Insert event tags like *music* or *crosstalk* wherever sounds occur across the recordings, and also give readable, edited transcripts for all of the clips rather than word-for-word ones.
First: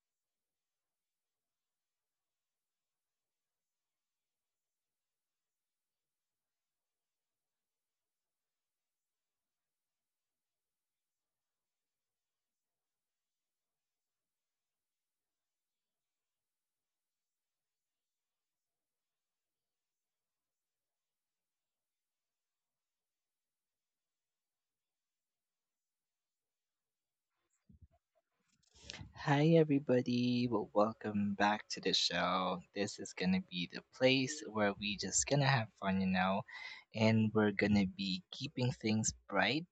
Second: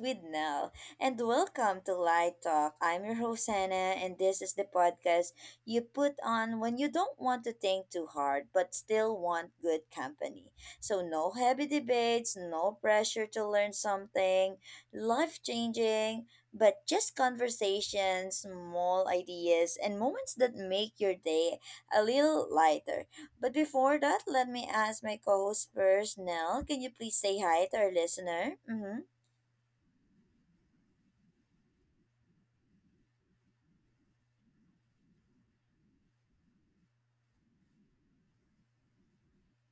with Nell. And welcome to Light Talk. I'm your host Hannah, and this is the podcast you put on when you don't want to think too hard but still want good company. So no heavy debates, no pressure to learn something, life changing, but just conversations, small ideas, and moments that make your day a little lighter. But before that, let me ask my co-host first, Nell. Can you please say hi to our listener? Mm-hmm. Hi, everybody. Well, welcome back to the show. This is going to be the place where we just going to have fun, you know, and we're going to be keeping things bright,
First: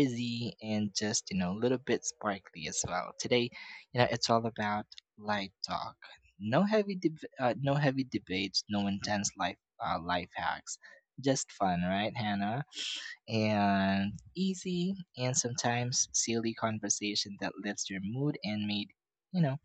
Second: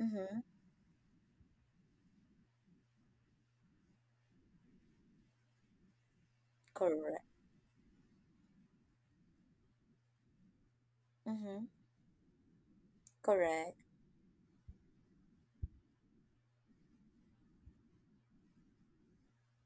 Mm-hmm. and just, you know, a little bit sparkly as well. Today, you know, it's all about light talk. Correct. No heavy debates, no intense life, life hacks. Just Mm-hmm. fun, right, Hannah? Correct. And easy and sometimes silly conversation that lifts your mood and made, you know,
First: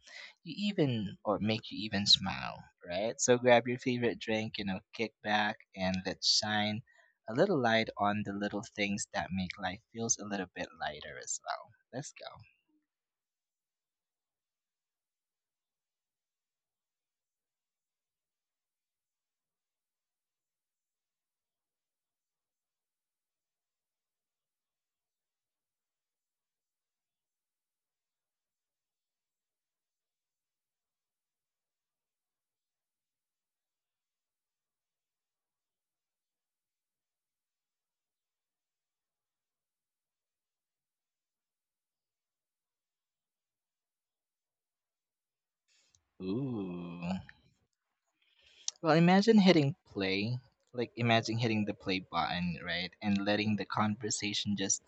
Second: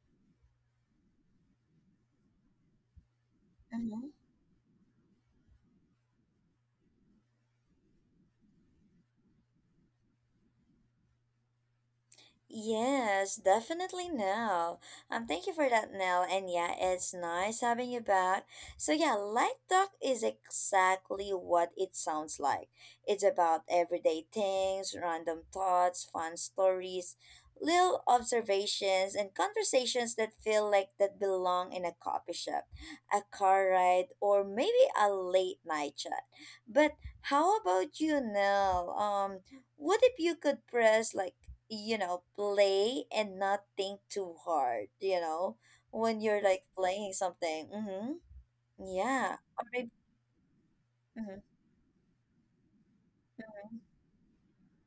you even, or make you even smile, right? So grab your Mm-hmm. favorite drink, you know, kick back, and let's shine a little light on the little things that make life feels a little bit lighter as well. Let's go. Yes, definitely Nell. Thank you for that, Nell. And yeah, it's nice having you back. So yeah, Light Talk is exactly what it sounds like. It's about everyday things, random thoughts, fun stories, little observations, and conversations that feel like that belong in a coffee shop, a car ride, or maybe a late night chat. But how about you, Nell? What if you could press like play and not think too hard, when you're like Ooh. playing something. Mm-hmm. Well, Yeah. imagine Or hitting maybe, play, like imagine mm-hmm, hitting the play button, right? And letting the mm-hmm, conversation just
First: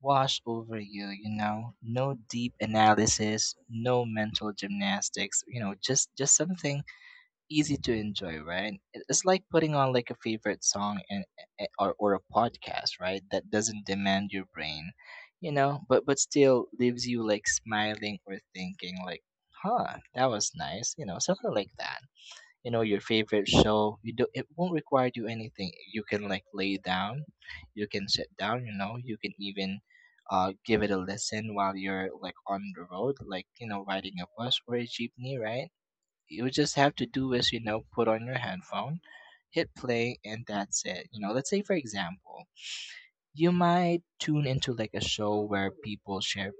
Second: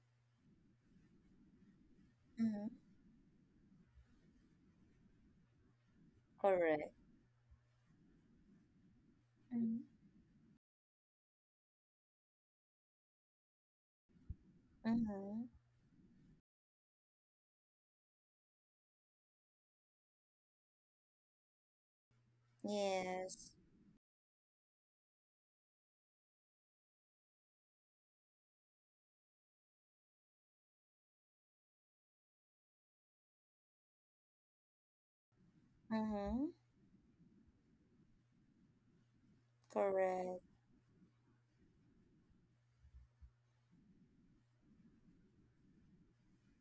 wash over you, you know? No deep mm-hmm. analysis, no mental gymnastics, you know, just something Correct. easy to enjoy, right? It's like putting Mm-hmm. on like a favorite song and or a podcast, right? That doesn't demand your brain, Mm-hmm. you know, but still leaves you like smiling or thinking like, "Huh, that was nice," you know, something like that. You know, your favorite Yes. show, you do, it won't require you anything. You can like lay down, you can sit down, you know, you can even give it a listen while you're like on the road, like, you know, riding a bus or a jeepney, right? Mm-hmm. You just have to do is, you know, put on your headphone, hit play, Correct. and that's it. You know, let's say for example, you might tune into like a show where people share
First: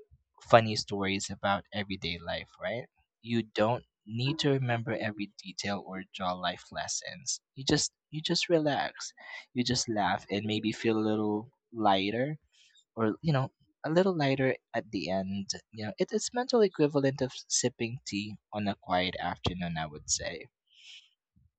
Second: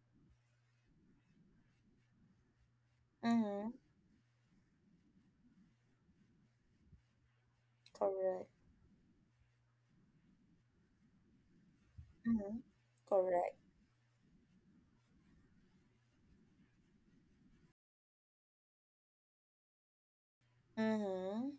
funny stories about everyday life, right? You Mm-hmm. don't need to remember every detail or draw life lessons. You just you Correct. just relax. You just laugh and maybe feel a little lighter, Mm-hmm. or you know, Correct. a little lighter at the end. You know, it, it's mental equivalent of sipping tea on a quiet afternoon, I would say. Mm-hmm.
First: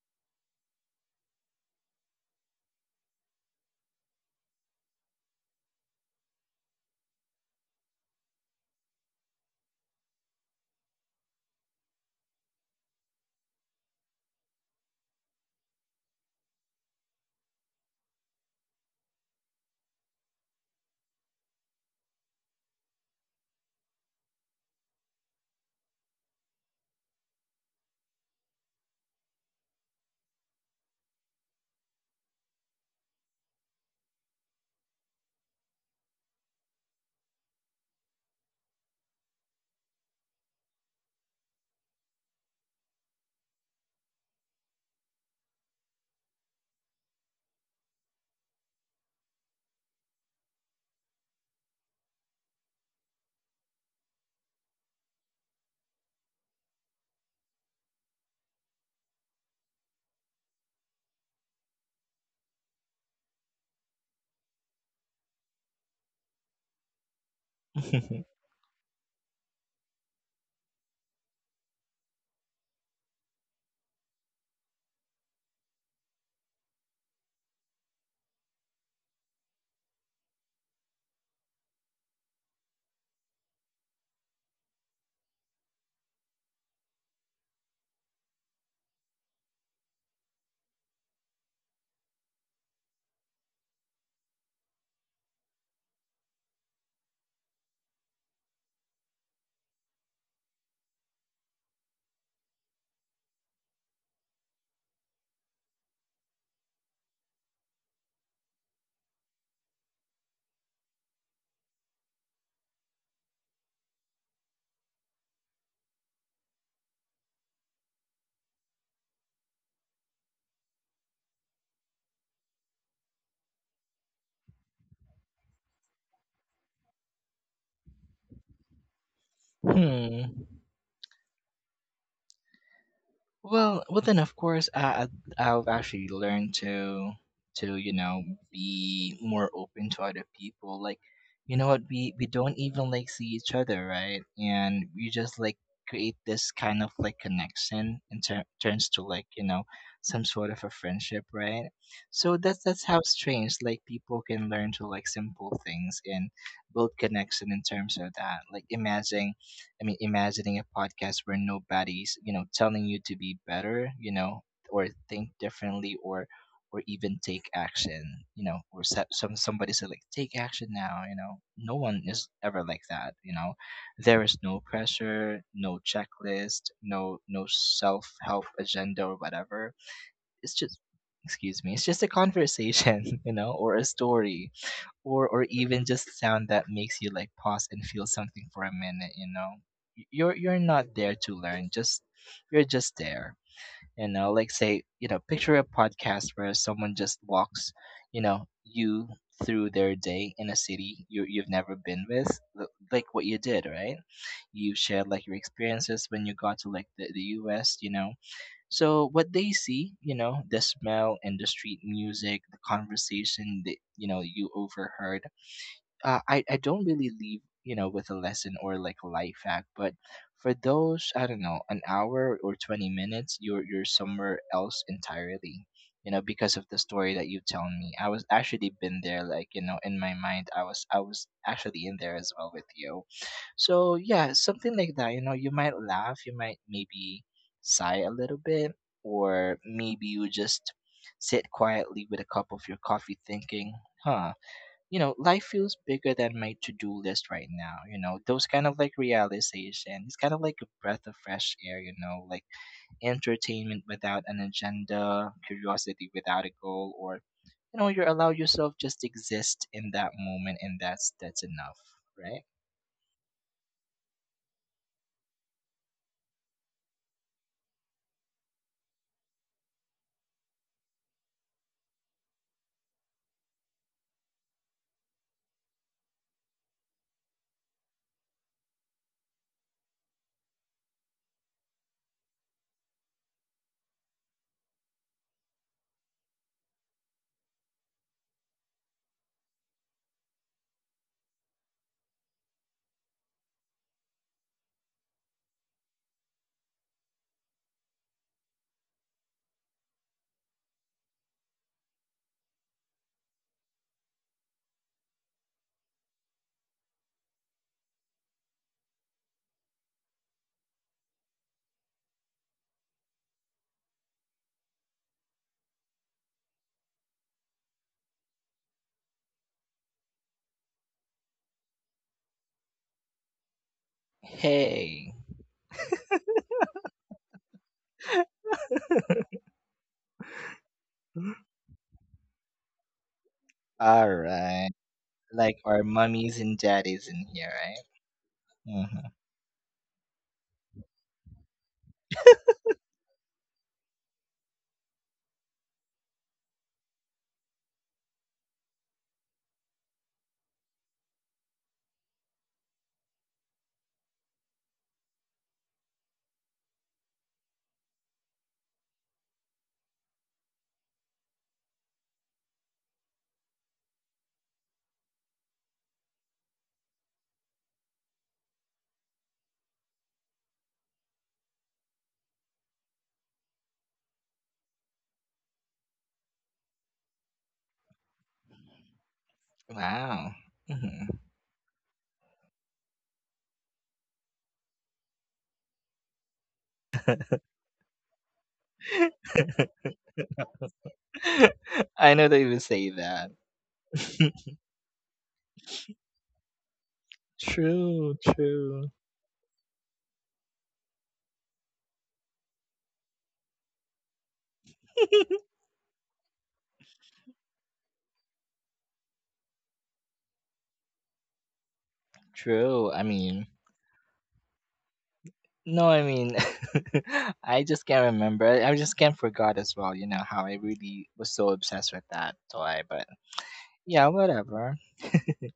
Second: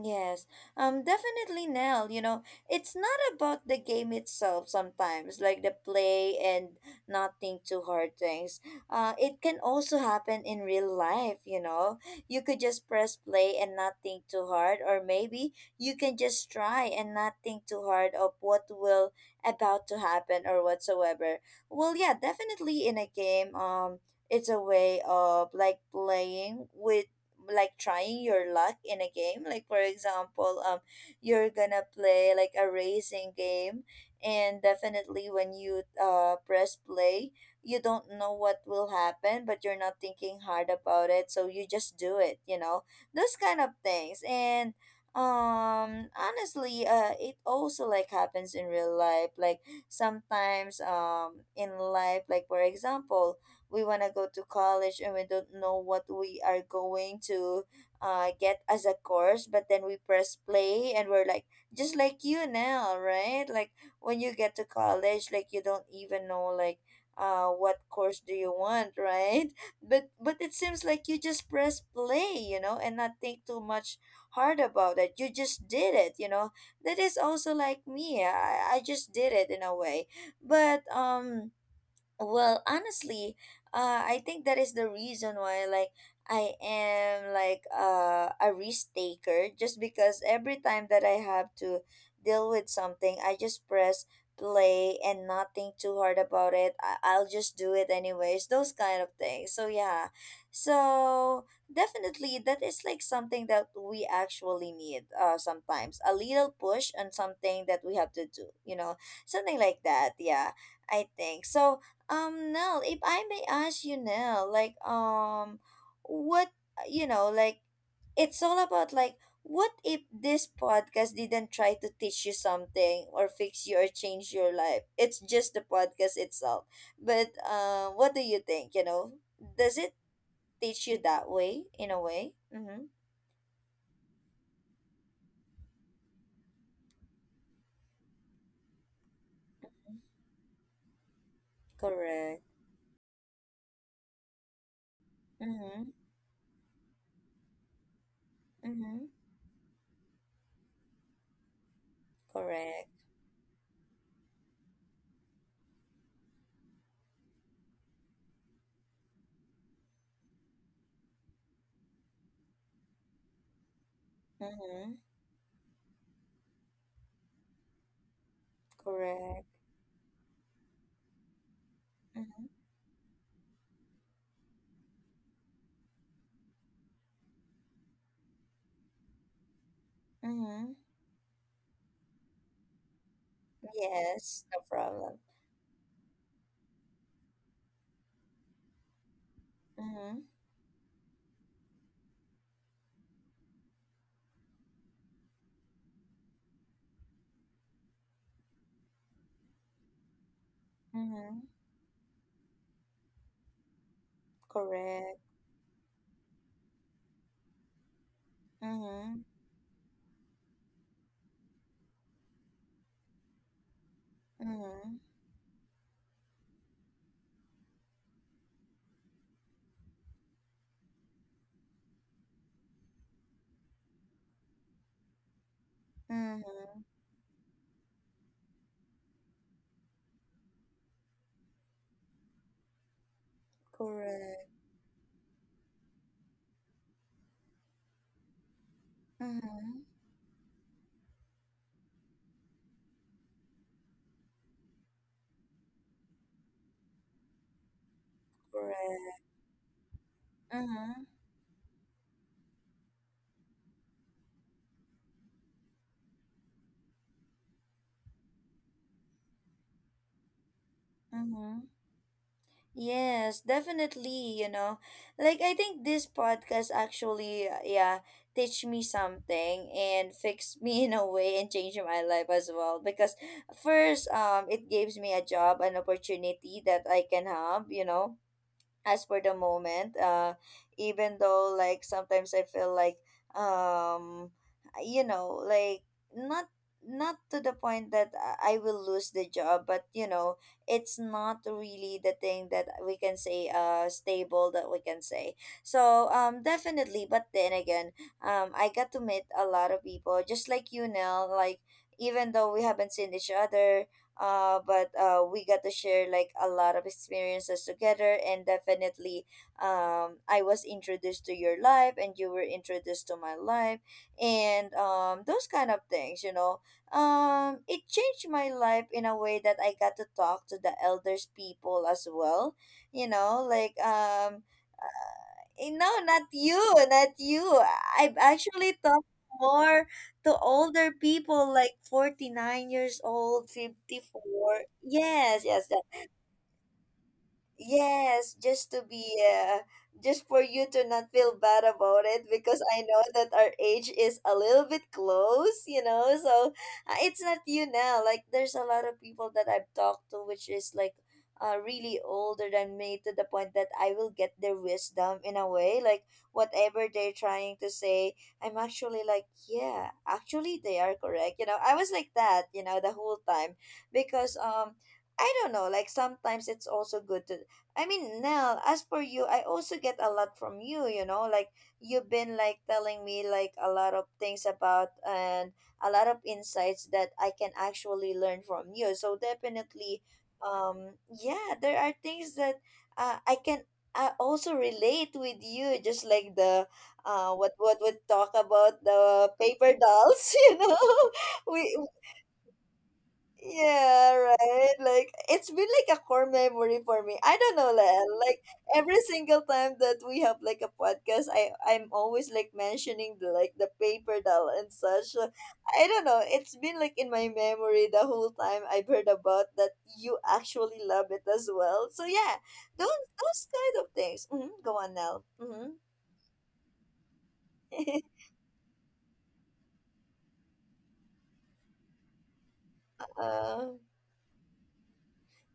Yes, definitely, Nell. You know, it's not about the game itself sometimes, like the play and not think too hard things. It can also happen in real life, you know. You could just press play and not think too hard, or maybe you can just try and not think too hard of what will about to happen or whatsoever. Well, yeah, definitely in a game, it's a way of like playing with like trying your luck in a game like for example you're gonna play like a racing game, and definitely when you press play, you don't know what will happen, but you're not thinking hard about it, so you just do it, you know, those kind of things. And honestly, it also like happens in real life. Like sometimes, in life, like for example, we want to go to college and we don't know what we are going to get as a course, but then we press play and we're like just like you now, right? Like when you get to college, like you don't even know like what course do *laughs* you want, right? But it seems like you just press play, you know, and not think too much hard about it, you just did it, you know. That is also like me. I just did it in a way. But well, honestly, I think that is the reason why, like, I am like a risk taker. Just because every time that I have to deal with something, I just press play and not think too hard about it. I'll just do it anyways. Those kind of things. So yeah, so definitely that is like something that we actually need. Sometimes a little push on something that we have to do. You know, something like that. Yeah, I think so. Nell, if I may ask you, Nell, like, what, you know, like, it's all about, like, what if this podcast didn't try to teach you something or fix you or change your life? It's just the podcast itself. But, what do you think, you know? Does it Hmm. teach you that way, in a way? Mm-hmm. Well, well then of course I I've actually learned to, you know, be more open to other people. Like, you know what, we Correct. don't even like see each other, right? And we just like Mm-hmm. create this kind of like connection and turns Mm-hmm. to, like, you know, some sort of a friendship, right? So Correct. that's how strange like people can learn to like simple things and build connection in terms of that. Like imagine, imagining a podcast where nobody's, you know, telling you to be better, you know, or Mm-hmm. think differently, or even take action, you know, or set Correct. somebody said like take action now, you know. No one is Mm-hmm. ever like that, you know. There is no pressure, no checklist, no self-help agenda or whatever. It's Mm-hmm. just, excuse me, it's just a conversation, *laughs* you know, or a Yes, story, no problem. Or even just sound that makes you like pause and feel something for a minute, you know. Y- Mm-hmm. you're you're not there to learn, just you're just there. You know, like, say, you know, picture a podcast where someone just walks, you know, you through their day in a city you you've Mhm. never been with, like what you did, right? You shared Correct. like your experiences when you got to like the US, you know, so Mhm. what they see, you know, the smell and the street music, the conversation that, you know, you Mhm. overheard. I don't really leave you know with a lesson or like a life hack, but for those I don't know an hour or 20 minutes, you're somewhere else entirely. You know, because of the Mhm. story that you tell me, I was actually been there. Like, you know, in my mind, I was actually in there as well with you. So yeah, Correct. something like that. You know, you might laugh, you might maybe sigh a little bit, or Mhm. maybe you just sit quietly with a cup of your coffee, thinking, "Huh, you know, life feels bigger than my to-do list right now." You know, those kind of like Correct. realization, it's kind of like a breath Mhm. of fresh air, you know, like entertainment without an agenda, curiosity without a goal, or, you know, you allow yourself just exist in that moment, and that's Mhm. enough, right? Yes, definitely, you know. Like I think this podcast actually yeah, teach me something and fix *laughs* me in a way and change my life as well, because first, it gives me a job, an opportunity that I can have, you know, as for the moment. Even though like sometimes I feel like, um you know, like not, to the point that I will lose the job, but you know, it's not really the thing that we can say stable, that we can say. So definitely. But then again, I got to meet a lot of people just like you now. Like even though we haven't seen each other, but we got to share like a lot of experiences together. And definitely, I was introduced to your life and you were introduced to my life, and those kind of things, you know. It changed my life in a way that I got to talk to the elders people as well, you know, like, Hey. eh, no, not you, not you. I've actually talked more to older people like 49 years old, All 54. right. Yes, Like yes, our mummies and daddies in here, yes, just to be, right? uh, just for you to not feel bad about it, because I know that our age is a little bit close, you know. So it's not you now. Like there's a lot of people that I've talked to which is like really older than me, to the point that I will get their wisdom in a way. Like whatever they're trying to say, I'm actually like, yeah, actually they are correct. You know, I was like that, you know, the whole time, because I don't know, like sometimes it's also good to, I mean, Nell, as for you, I also get a lot from you, you know, like you've been like telling me like a lot of things about and a lot of insights that I can actually learn from you. So Hmm, definitely, wow. Hmm. yeah, there are things that I can also relate with you, just like the what would talk about the paper dolls, *laughs* you know, *laughs* we *laughs* I know they would say that. yeah, right. Like it's been like a core memory for me. I *laughs* don't know, Len. True, Like true. every single time that we have like a podcast, I'm always like mentioning the like the paper doll and such. *laughs* I don't know. It's been like in my memory the whole time I've heard about that you actually love it as well. So yeah, those True. I mean, kind of things. Hmm. Go on now. Mm-hmm. no, I mean, *laughs* I just can't remember. I just can't forget as well, you know, how I really was so obsessed with that toy. But *laughs* uh, yeah, whatever.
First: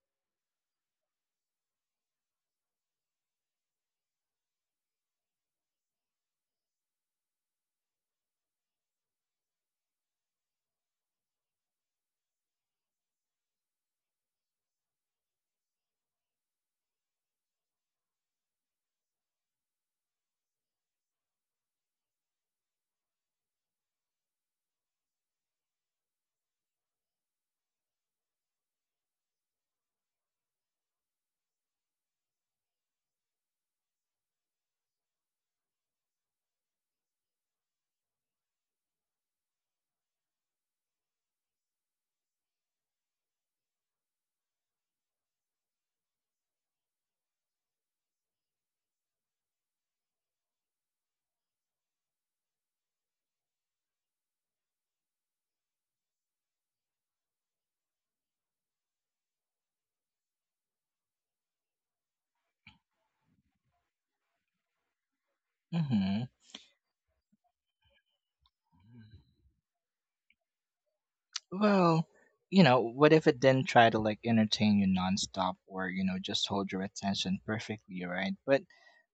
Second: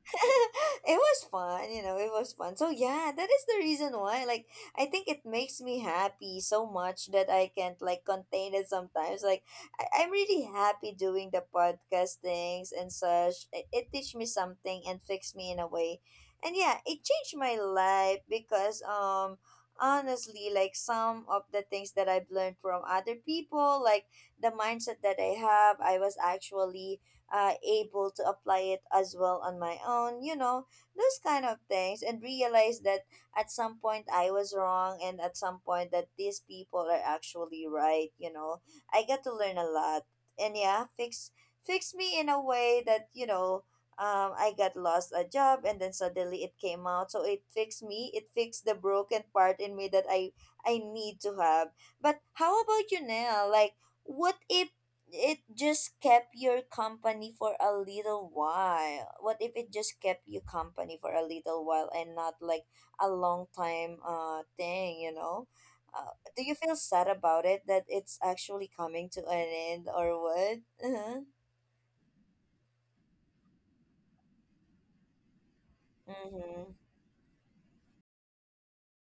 *laughs* it was fun, you know, it was fun. So yeah, that is the reason why. Like I think it makes me happy so much that I can't like contain it sometimes. Like I'm really happy doing the podcast things and such. It teach me something and fix me in a way. And yeah, it changed my life because honestly like some of the things that I've learned from other people, like the mindset that I have, I was actually able to apply it as well on my own, you know, those kind of things, and realize that at some point I was wrong and at some point that these people are actually right, you know. I got to learn a lot. And yeah, fix me in a way that you know, I got lost a job and then suddenly it came out. So it fixed me. It fixed the broken part in me that I need to have. But how about you now? Like, what if it just kept your company for a little while what if it just kept you company for a little while and not like a long time thing, you know. Hmm. Do you feel sad about it that it's actually coming to an end or what? Uh-huh. Well, you know, what if it didn't try to like entertain you nonstop, or, you know, just hold Mm-hmm. your attention perfectly, right?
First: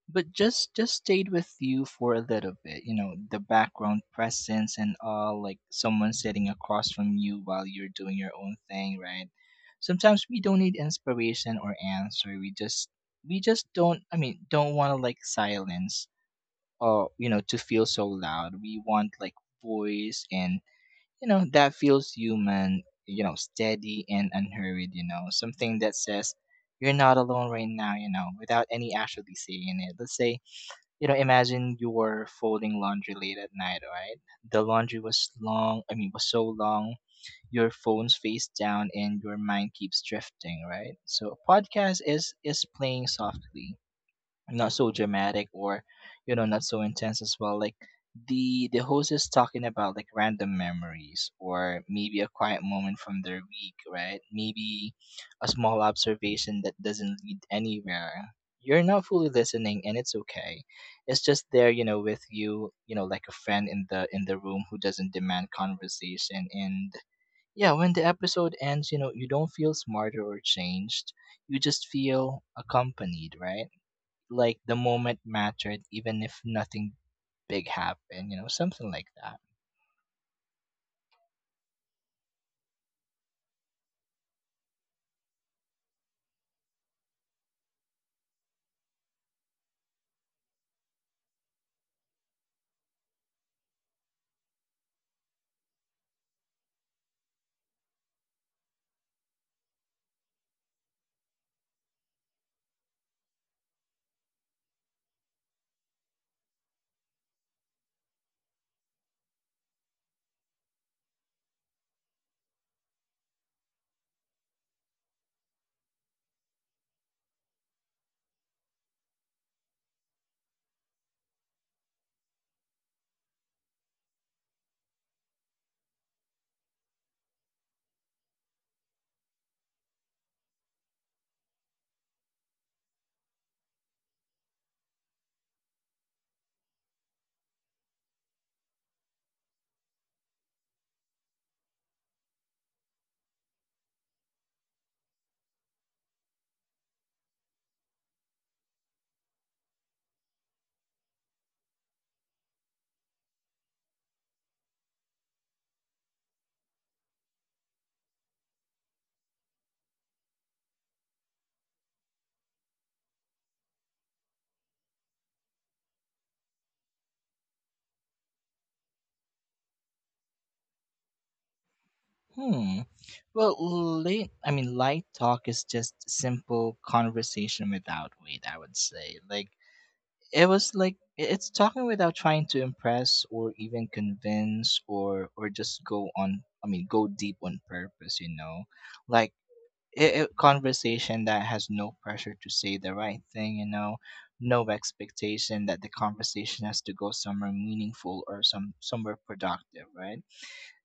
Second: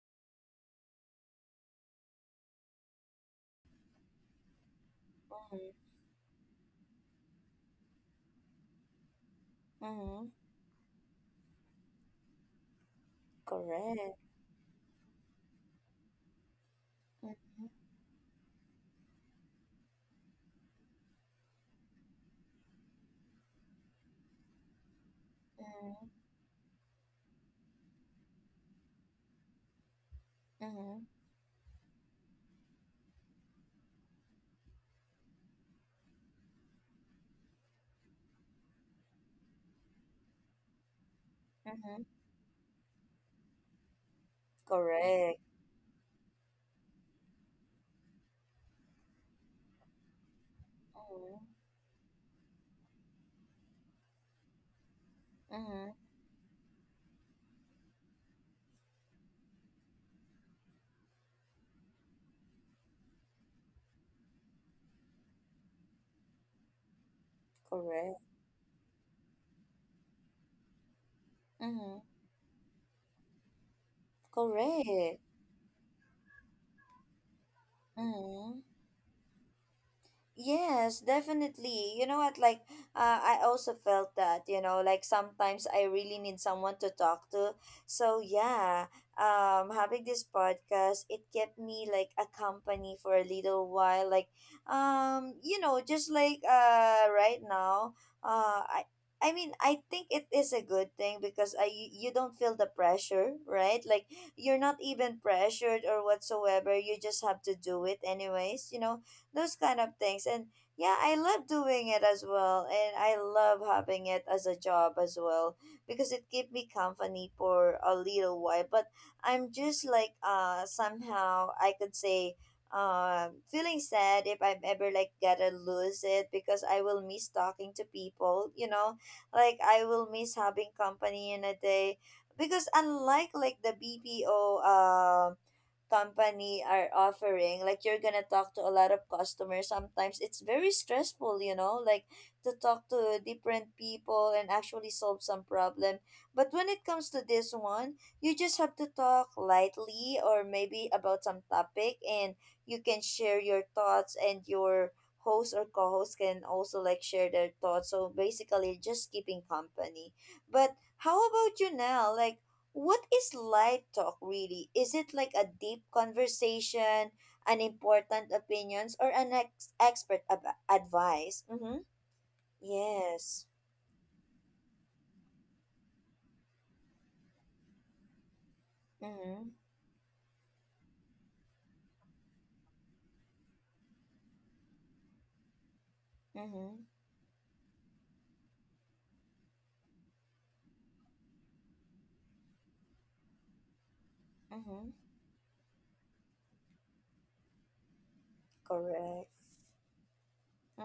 But just stayed with you for a little bit, you know, the background presence and all, like Mm-hmm. someone sitting across from you while you're doing your own thing, right? Sometimes Mm-hmm. we don't need inspiration or answer, we just, we just don't Correct. I mean don't want to like silence, or you know, to feel Mm-hmm. so loud. We want like voice, and you know, that feels human, you know, steady and unhurried, you know, something that Mm-hmm. says you're not alone right now, you know, without any actually saying it. Let's say, Mm-hmm. you know, imagine you were folding laundry late at night, right? The laundry was long, I mean, was so long, your phone's face down and your mind keeps drifting, right? So a podcast Mm-hmm. is playing softly, not so Correct. dramatic, or you know, not so intense as well. Like, the host is talking about like random memories, Mm-hmm. or maybe a quiet moment from their week, right? Maybe a small Mm-hmm. observation that doesn't lead anywhere. You're not fully listening, and it's okay. It's just there, you know, with you, you know, like a friend in the room who doesn't demand conversation. And yeah, when the Correct. episode ends, you know, you don't feel smarter or changed, you just Mm-hmm. feel accompanied, right? Like the moment Correct. mattered even if nothing big happened, you know, Mm-hmm. something like that. Yes, definitely. You know what? Like, I also felt that, you know, like sometimes I really need someone to talk to. So, yeah, having this podcast, it kept me like a company for a little while. Like, you know, just like right now, uh, I. I mean, I think it is a good thing because I you don't feel the pressure, right? Like you're not even pressured or whatsoever. You just have to do it anyways, you know, those kind of things. And yeah, I love doing it as well, and I love having it as a job as well because it keep me company for a little while. But I'm just like somehow I could say feeling sad if I'm ever like got to lose it, because I will miss talking to people, you know, like I will miss having company in a day. Because unlike like the BPO company are offering, like you're gonna talk to a lot of customers. Sometimes it's very stressful, you know, like to talk to different people and actually solve some problem. But when it comes to this one, you just have to talk lightly or maybe about some topic, and you can share your thoughts and your host or co-host can also like share their thoughts, so basically just keeping company. But how about you now? Like what is light talk really? Is it like a deep conversation, an important opinions, or an expert advice? Mm-hmm. Hmm. Yes. Light talk is just simple conversation without weight, I would say. Mm-hmm. Like, it was like, it's talking without trying to impress, or even convince, or just go on, I Mm-hmm. mean, go deep on purpose, you know? Like, conversation that has no pressure to say the right thing, you know, no Mm-hmm. expectation that the conversation has to go somewhere meaningful or somewhere Correct. productive, right?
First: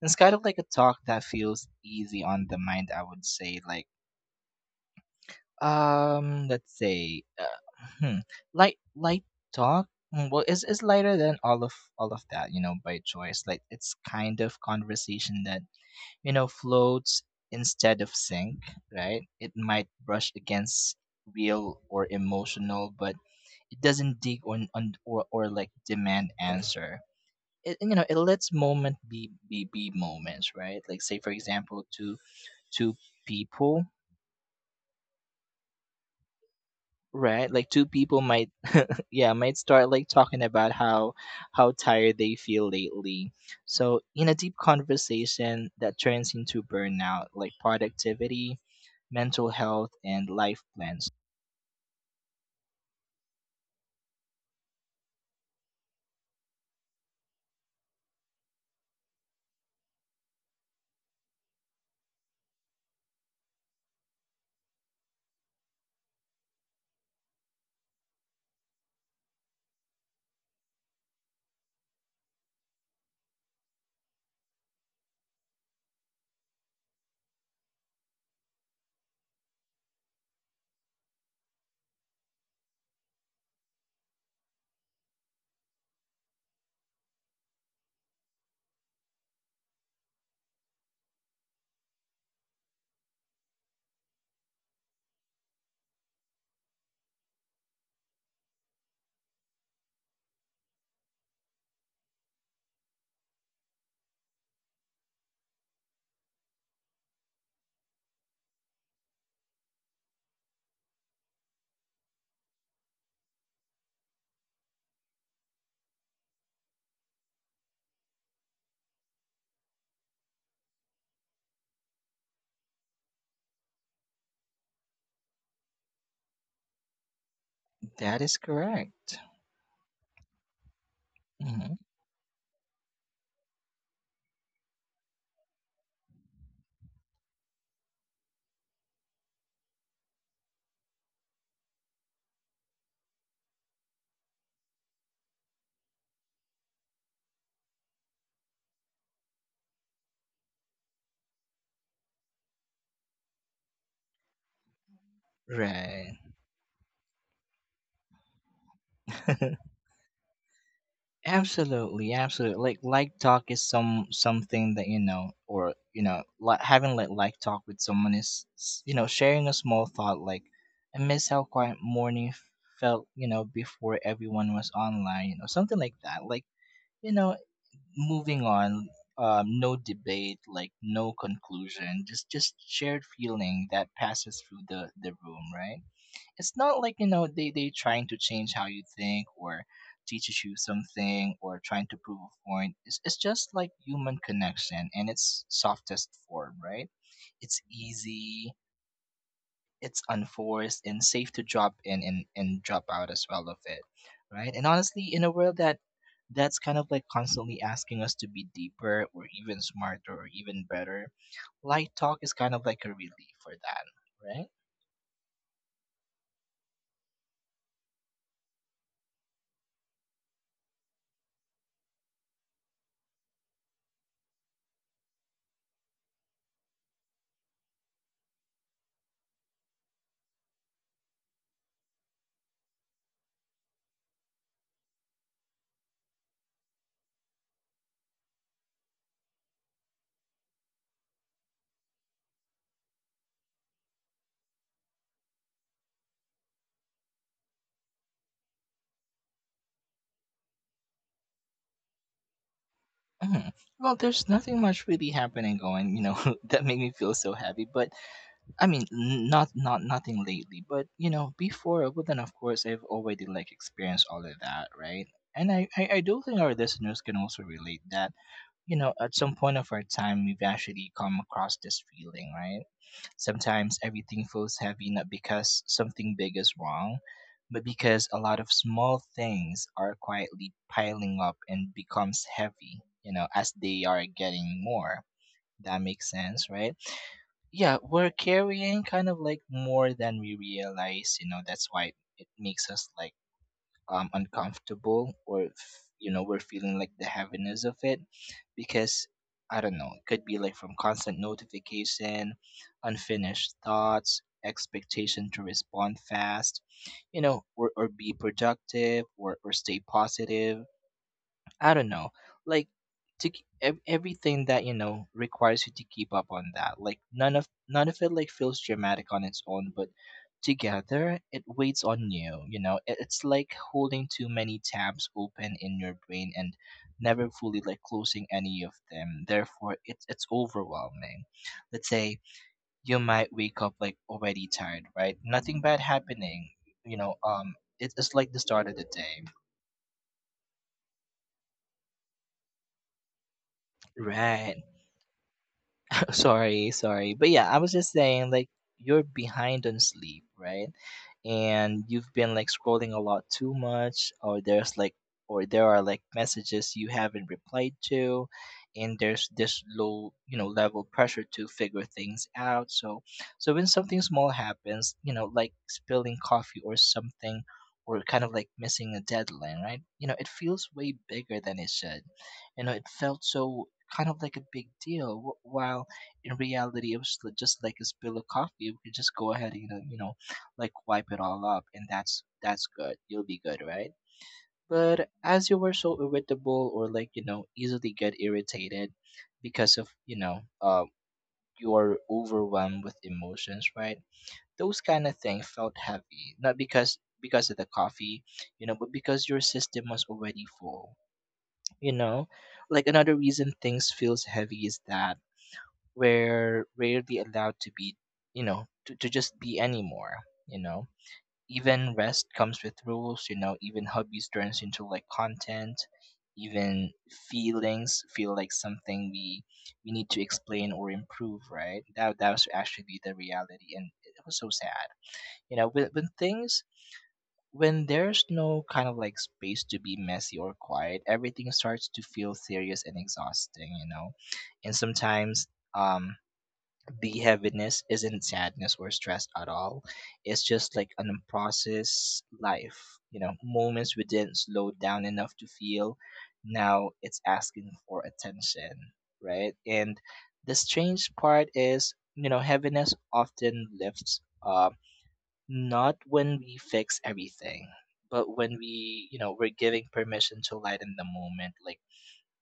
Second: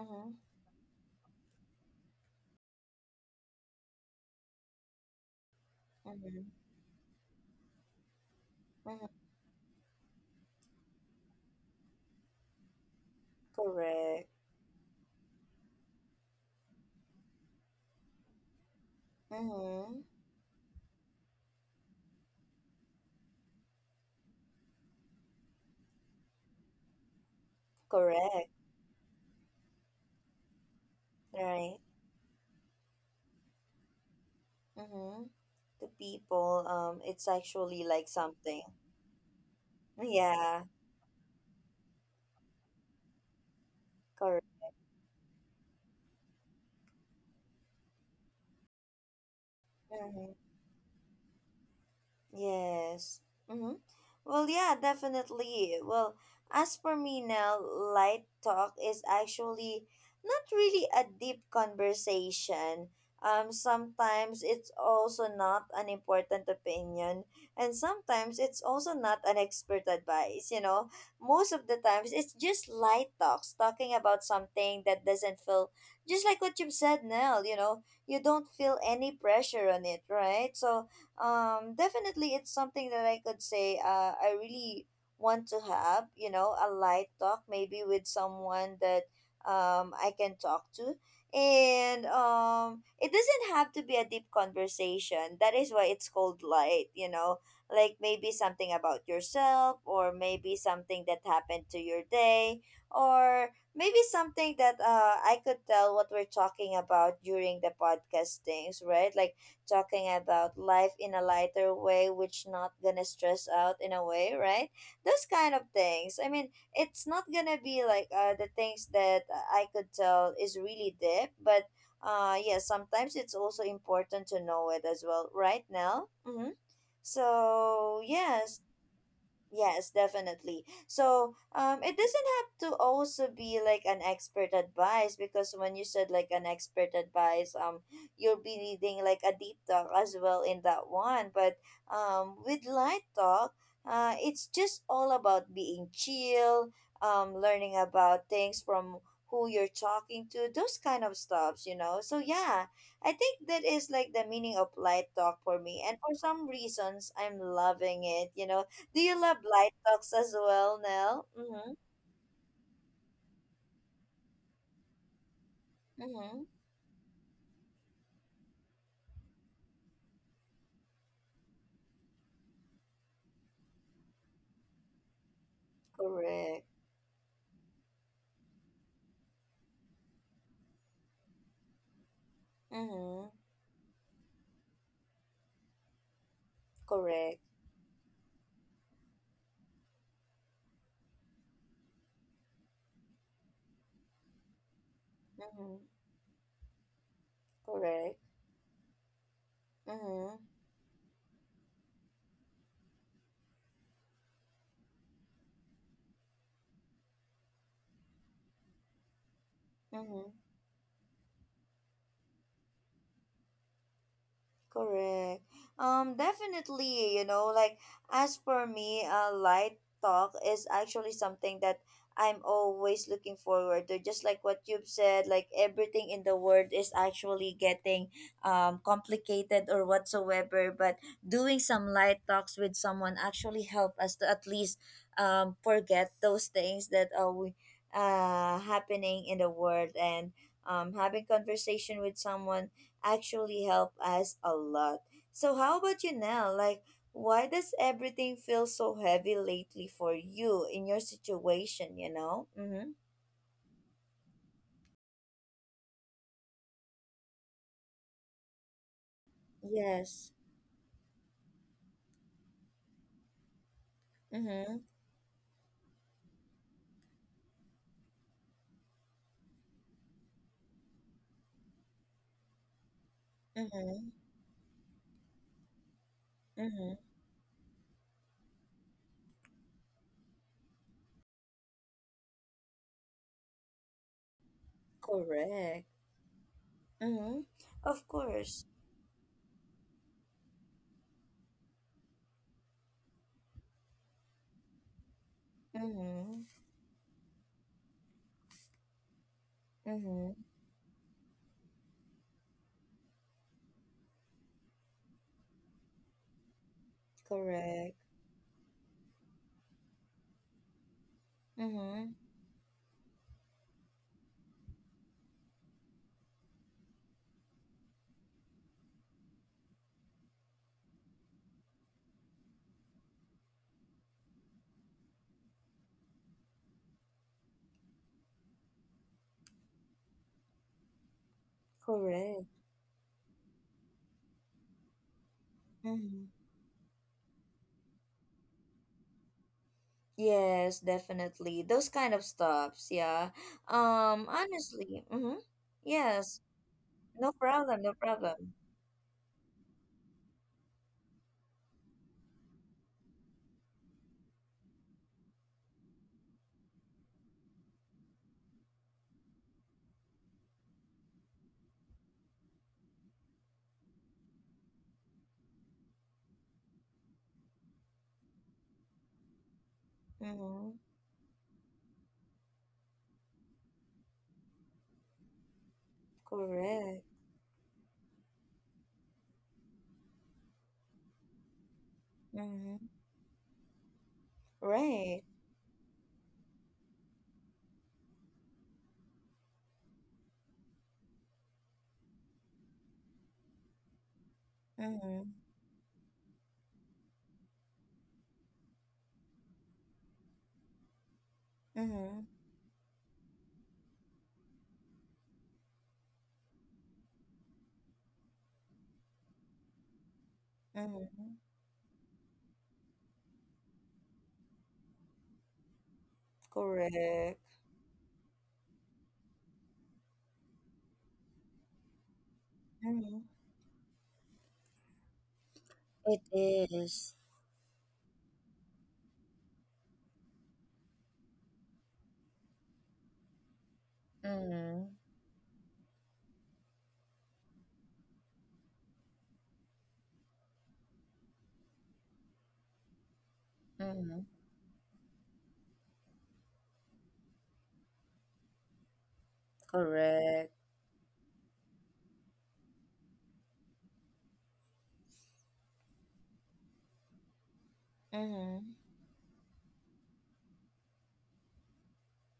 It's kind of like a talk that feels easy on the mind, I would say. Like, Mm-hmm. let's say, light light Mm-hmm. talk. Mm, well it's lighter than all of that, you know, by choice. Like it's Correct. kind of conversation that, you know, floats instead of sink, right? It might Mm-hmm. brush against real or emotional, but it doesn't dig on or like demand answer. It, you know, it Correct. lets moment be moments, right? Like say for Right. example two two people, Mm-hmm. The people, it's right? Like actually two like people might, something. *laughs* yeah, might start *laughs* like talking Yeah. about how tired they feel lately, so in a Correct. deep conversation that turns into burnout, like productivity, mental health, and Mm-hmm. life plans. Yes. Mm-hmm. Well, yeah, definitely. Well, as for me now, light talk is actually not really a deep conversation. Sometimes it's also not an important opinion, and sometimes it's also not an expert advice. You know, most of the times it's just light talks, talking about something that doesn't feel just like what you've said now. You know, you don't feel any pressure on it, right? So, definitely it's something that I could say I really want to have, you know, a light talk maybe with someone that I can talk to. And it doesn't have to be a deep conversation. That is why it's called light, you know, like maybe something about yourself, or maybe something that happened to your day, or maybe something that I could tell what we're talking about during the podcast things, right? Like talking about life in a lighter way, which not gonna stress out in a way, right? Those kind of things. I mean, it's not gonna be like the things that I could tell is really deep. But yeah, sometimes it's also important to know it as well right now. Mm-hmm. So That is yes. correct. Yes, definitely. So, Mhm. It doesn't have to also be like an expert advice, because when you said like an expert advice, you'll be needing like a deep talk as well in that one. But with light talk, it's just all about being chill, learning about things from who you're talking to, those kind of stuffs, you know. So yeah, I think that is like the meaning of light talk for me, and for Right. some reasons, I'm loving it. You know, do you love *laughs* light talks as well, Nell? Mm-hmm. Absolutely, absolutely. Like talk is something that, you know, or you know, Mm-hmm. like having like talk with someone is, you know, sharing a small thought. Like, I miss how quiet morning felt, you know, before everyone was online, you know, something like that. Like, Correct. you know, moving on. No debate, like no conclusion, just shared Mm-hmm. feeling that passes through the room, right? It's not like, you know, Correct. they trying to change how you think, or teaches you something, or trying to prove a point. It's just like human connection, and its Mm-hmm. softest form, right? It's Correct. easy, it's Mm-hmm. unforced, and safe to drop in, and drop out as well of it, right? And honestly, in a world that, that's kind of like constantly asking us to be deeper, or even smarter, or Mm-hmm. even better, light talk is kind of like a relief for that, right? Correct. Definitely, you know, like as per me, light talk is actually something that I'm always looking forward to. Just like what you've said, like everything in the world is actually getting complicated or whatsoever, but doing some light talks with someone actually help us to at least forget those things that are we happening in the world. And having conversation with someone actually help us a lot. So how about you now? Like why does everything feel so heavy lately for you in your situation, you know? Mhm. Mhm. Well, there's nothing much really happening going, you know, *laughs* that make me feel so happy. But I mean, not nothing Yes. lately. But you know, before, but then of course, I've already like experienced all of that, Mhm. right? And I, I do think our listeners can also relate that, you know, at some point of our time, we've actually come across this feeling, right? Sometimes Mhm. everything feels heavy, not because something big is Mhm. wrong, but because a lot of small things are quietly piling up and becomes heavy, you know, as they are getting more. That Correct. makes sense, right? Mhm. Yeah, Of we're course. carrying kind of like more than we realize, you know, that's why it makes us like uncomfortable or you know, we're Mhm. feeling like the heaviness of it because I don't know, it could Mhm. be like from constant notification, unfinished thoughts, expectation to respond fast, you know, or Correct. be productive or stay positive. I don't know, Mhm. like everything that you know requires you to keep up on that. Like none of it like feels dramatic on its own, but together it weighs on you. You know, it's like holding too many tabs open in your brain and never fully like closing any of them. Therefore, it's overwhelming. Let's say Correct. you might wake up like already tired, right? Nothing bad Mhm. happening. You know, it's like the start of the day. Yes, definitely. Those kind of stops, yeah. Right. Honestly. Mhm. *laughs* Yes. Sorry. But No yeah, I was problem, just no saying like problem. you're behind on sleep, right? And you've been like scrolling a lot too much, or there's like, or there are like messages you haven't replied to, and there's this low, you know, level pressure to figure things out. So when something small happens, you know, like spilling coffee or something, or kind of like missing a deadline, right? You know, it feels Mm-hmm. way bigger than it should. You know, it felt so kind of like a big deal while in reality, it Correct. was just like a spill of coffee. We could just go ahead and you know, like wipe it all up, and that's Mm-hmm. good. You'll be good, right? But Right. as you were so irritable or like, you know, easily get irritated because of, you know, you are overwhelmed with emotions, right? Those kind of Mm-hmm. things felt heavy, not because of the coffee, you know, but because your system was already full, you Mm-hmm. know. Like another reason things feels heavy is that we're rarely allowed to be, you know, to just be anymore, you know. Mm-hmm. Even rest comes with rules, you know, even hobbies turns into like content, even Correct. feelings feel like something we need to explain or improve, right? That was actually the Mm-hmm. reality, and it was so sad. You know, when It things, is. when there's no kind of like space to be messy or quiet, everything starts to feel serious and exhausting, you know. And Mm-hmm. sometimes um the heaviness isn't sadness or stress at all. It's just like an unprocessed life. You know, moments we Mm-hmm. didn't slow down enough to feel. Now it's asking for attention, right? And the Correct. strange part is, you know, heaviness often lifts up not when we fix everything, but when Mm-hmm. we, you know, we're giving permission to lighten the moment, like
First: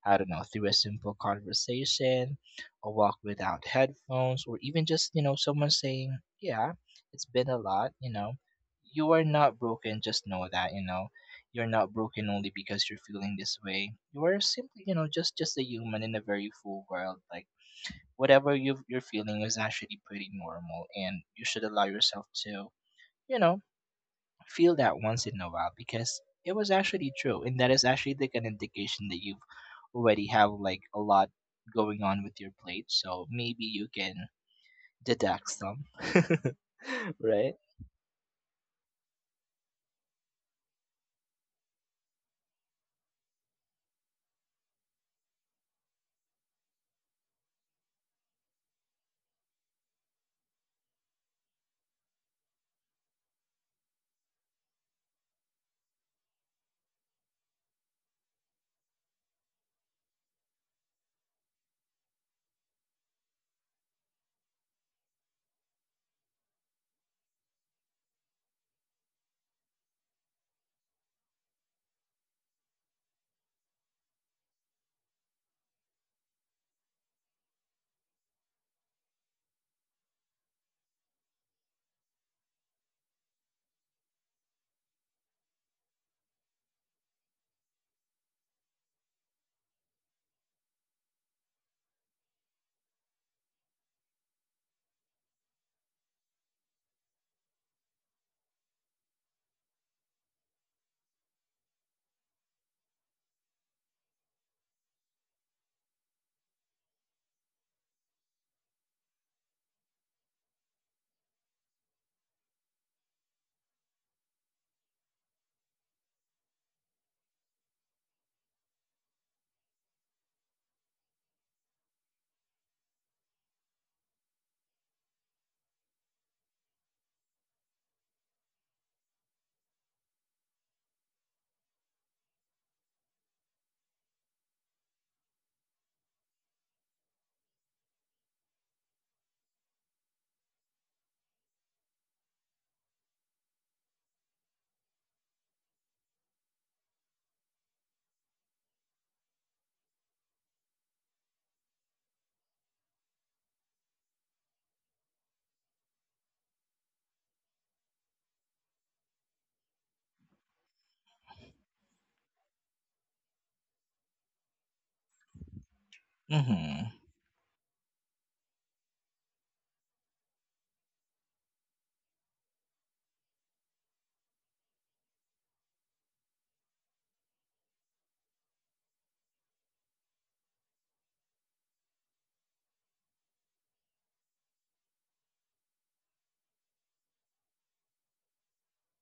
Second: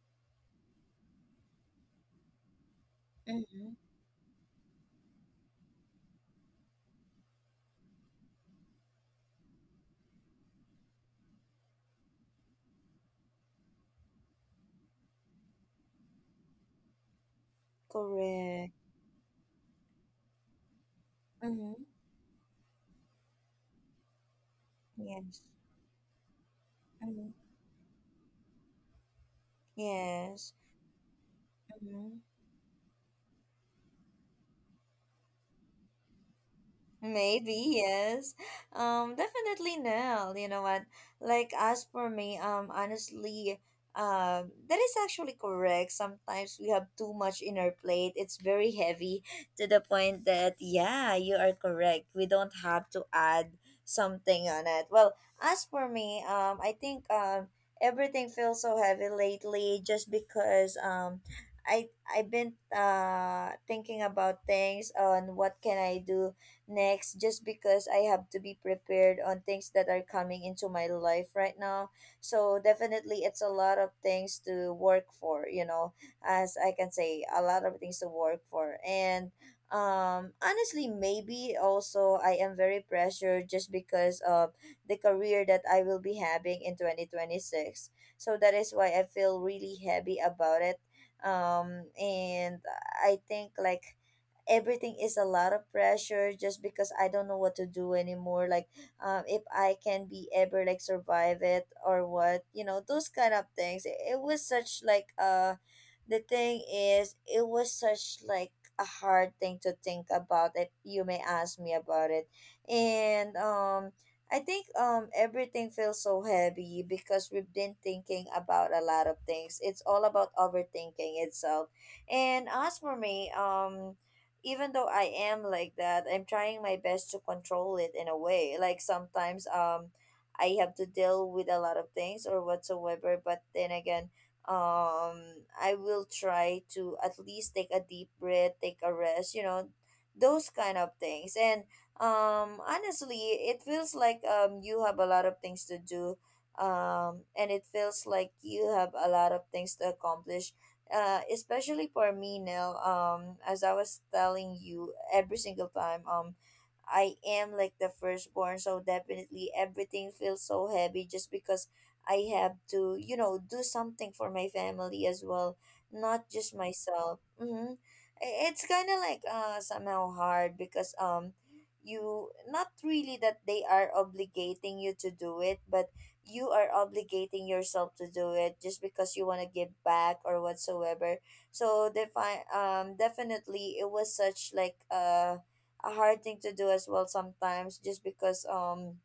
I don't know, through a simple conversation, a walk without Mm-hmm. headphones, or even just, you know, someone saying, "Yeah, it's been a lot," you know. You are not broken, just know that, you know. You're not broken only because you're feeling this way. You are simply, you know, just a human in a very full world. Like whatever Correct. you're feeling is actually pretty normal, and you should allow Mm-hmm. yourself to, you know, feel that once in Yes. a while because it was actually Mm-hmm. true, and that is actually like an indication that you've already have Yes. like a lot going Mm-hmm. on with your plate, so maybe you can deduct some. *laughs* Right. Maybe, yes. Definitely no. You know what? Like as for me, honestly, that is actually correct. Sometimes we have too much in our plate. It's very heavy to the point that, yeah, you are correct. We don't have to add something on it. Well, as for me, I think everything feels so heavy lately just because um, I've been thinking about things on what can I do next, just because I have to be prepared on things that are coming into my life right now. So definitely it's a lot of things to work for, you know, as I can say, a lot of things to work for. And honestly maybe also I am very pressured just because of the career that I will be having in 2026. So that is why I feel really heavy about it. And I think like everything is a lot of pressure just because I don't know what to do anymore. Like, if I can be ever like survive it or what, you know, those kind of things. It was such like a the thing is, it was such like a hard thing to think about if you may ask me about it. And I think everything feels so heavy because we've been thinking about a lot of things. It's all about overthinking itself. And as for me, even though I am like that, I'm trying my best to control it in a way. Like sometimes, I have to deal with a lot of things or whatsoever, but then again, um I will try to at least take a deep breath, take a rest, you know, those kind of things. And honestly it feels like you have a lot of things to do, and it feels like you have a lot of things to accomplish, especially for me now, as I was telling you every single time. I am like the firstborn, so definitely everything feels so heavy just because I have to, you know, do something for my family as well, not just Mm-hmm. myself. Mm-hmm. It's kind of like somehow hard, because you not really that they are obligating you to do it, but you are obligating yourself to do it just because you want to give back or whatsoever. So definitely it was such like a hard thing to do as well sometimes, just because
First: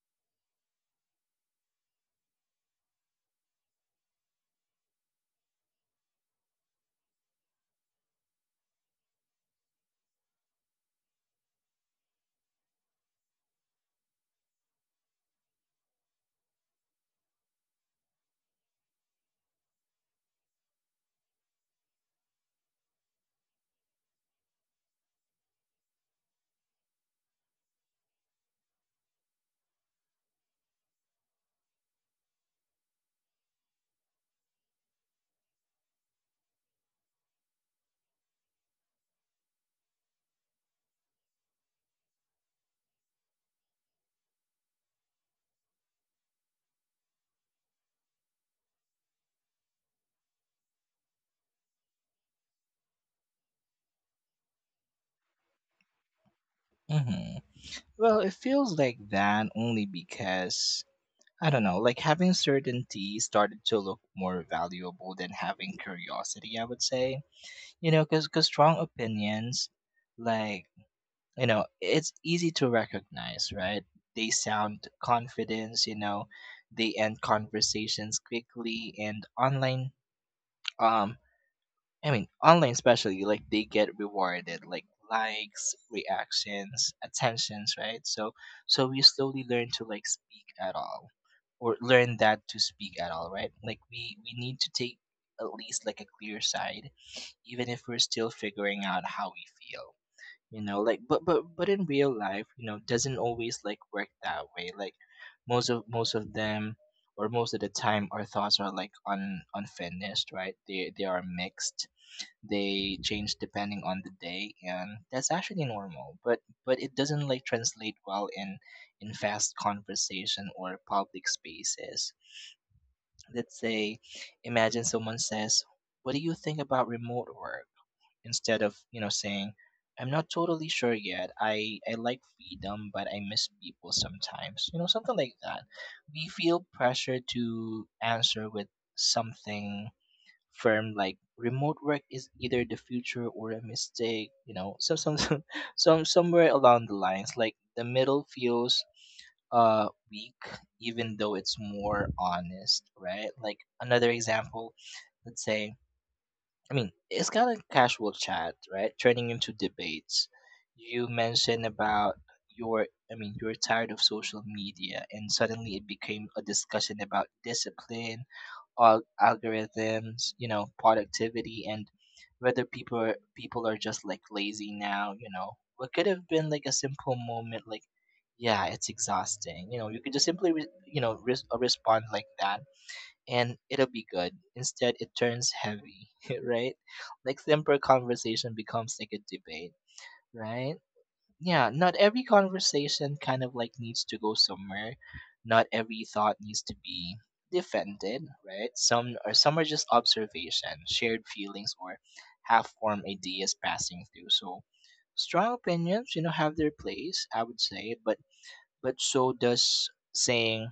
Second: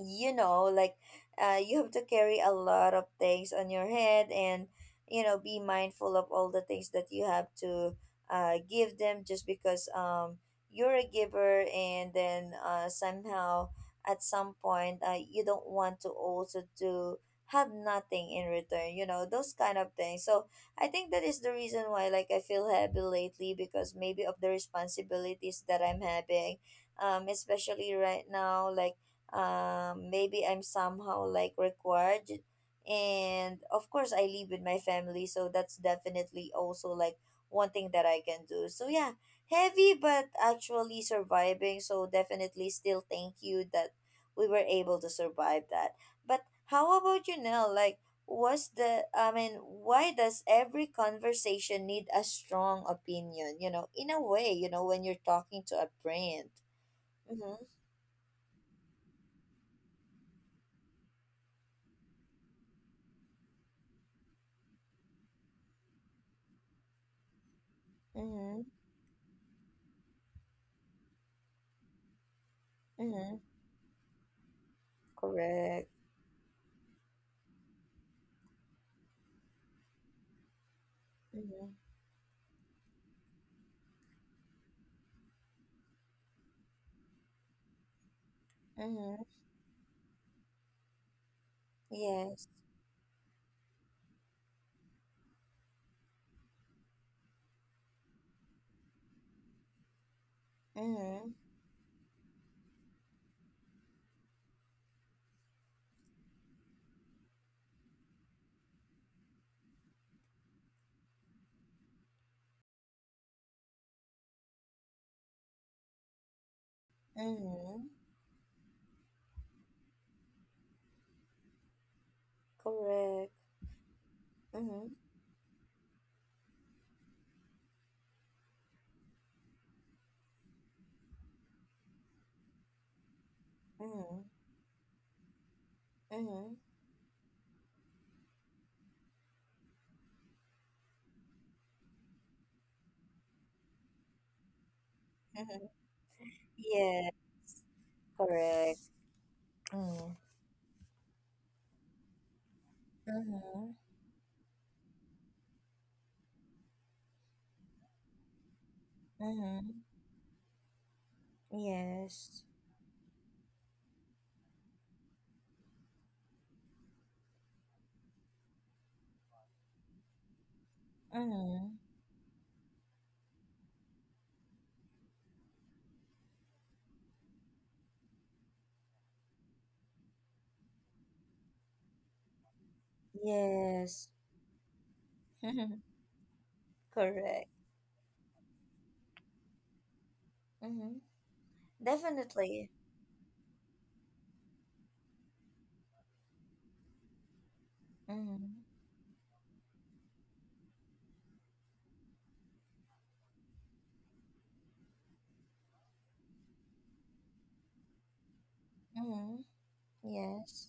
you know, like you have to carry a lot of things on your head and, you know, be mindful of all the things that you have to give them, just because you're a giver, and then somehow at some point you don't want to also to have nothing in return, you know, those kind of things. So I think that is the reason why like I feel heavy lately, because maybe of the responsibilities that I'm having. Especially right now, like maybe I'm somehow like required. And of course, I live with my family, so that's definitely also like one thing that I can do. So yeah, heavy, but actually surviving. So definitely still thank you that we were able to survive that. But how about you now? Like, was the, I mean, why does every conversation need a strong opinion? You know, in a way, you know, when you're talking to a friend. Mm-hmm. Mm-hmm. Well, it feels like that only because I don't know, like having certainty started to look more valuable than having curiosity, I would say, you know, because Mm-hmm. strong opinions, like, you know, it's easy to Mm-hmm. recognize, right? They sound confident, Correct. you know, they end conversations quickly, and online, um Mm-hmm. I mean online especially, like they get rewarded, like likes, reactions, attentions, right? So we Mm-hmm. slowly learn to like speak at all, or learn that Yes. to speak at all, right? Like we need to take at least like a clear side, even if we're still figuring out how we feel, you know, like but Mm-hmm. but but in real life, you know, doesn't always like work that way, like most of them, or most of the time our thoughts are like un unfinished, right? They are mixed, they change depending on the day, and that's actually normal, but it doesn't like Mm-hmm. translate well in fast conversation or public spaces. Correct. Let's say, imagine Mm-hmm. someone says, "What do you think about remote work?" Instead of, you know, saying, "I'm not totally sure yet, I like freedom but I miss people Mm-hmm. sometimes," you know, something like that, we Mm-hmm. feel pressure to answer with something firm, like remote work is either the future or a mistake, you know. So, some Mm-hmm. *laughs* Somewhere along the Yeah. lines, like the middle Correct. feels Mm-hmm. weak, even though it's more honest, right? Like Mm-hmm. another example, let's say, I mean, it's kind of casual chat, right? Turning into Mm-hmm. debates. You mentioned about Yes. your, I mean, you're tired of social media, and suddenly it became a discussion about discipline, algorithms, you know, productivity, Mm-hmm. and whether people are just like lazy now. You know, what could have been like a simple moment, like, yeah, it's exhausting. You know, you could just simply, you know, respond like that, and it'll be Yes. good. Instead, it turns *laughs* heavy, *laughs* right? Like Correct. simple conversation becomes like a debate, right? Mm-hmm. Yeah, not every Definitely. conversation kind of like needs to go somewhere. Not every thought needs to be defended, Mm-hmm. right? Some, or some are just observation, shared feelings, or half-formed ideas passing through. So strong opinions, you know, have their place, I would say, but so Mm-hmm. does saying, Yes.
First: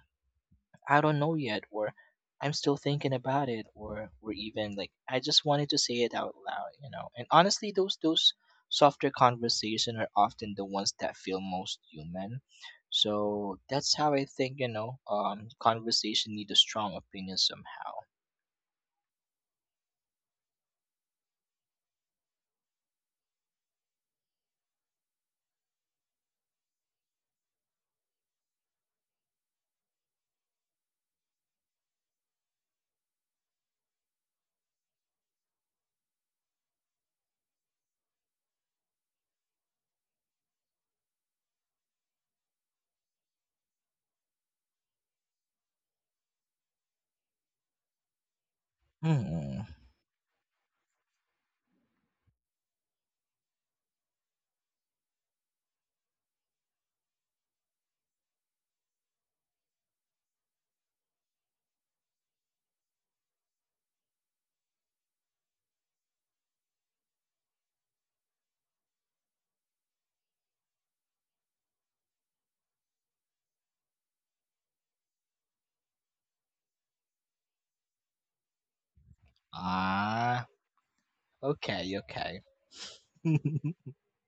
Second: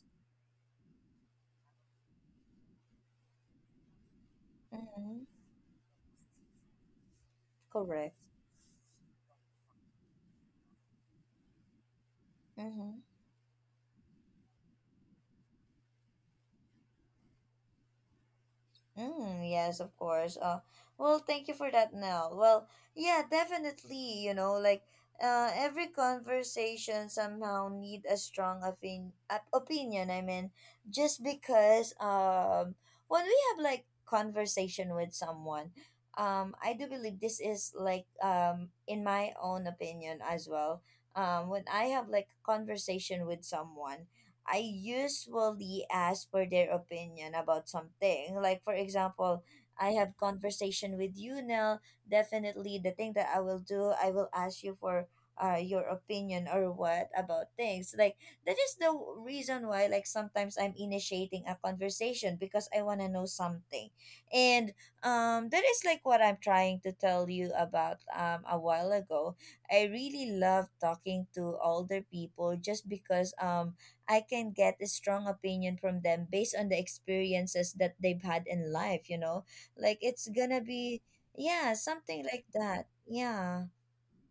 "I don't know yet," or "I'm still thinking about it," or even like "I Mm-hmm. just wanted to say it out loud," you know. And honestly, Correct. those softer conversations are often the ones that feel most human. Mm-hmm. So that's how I think, you know, conversation need a strong opinion somehow. Mm, yes, of course. Well, thank you for that, Nell. Well, yeah, definitely. You know, like every conversation somehow need a strong opinion. I mean, just because when we have like conversation with someone, I do believe this is like in my own opinion as well. When I have like conversation with someone, I usually ask for their opinion about something. Like for example, Hmm. I have conversation with you now. Definitely, the thing that I will do, I will ask you for your opinion or what about things. Like that is the reason why like sometimes I'm initiating a conversation because I want to know something, and that is like what I'm trying to tell you about a while ago. I really love talking to older people just because I can get a strong opinion from them based on the experiences that they've had in life, you know? Like it's Ah. gonna be, yeah, Okay. something Okay. like that. *laughs* No, Yeah.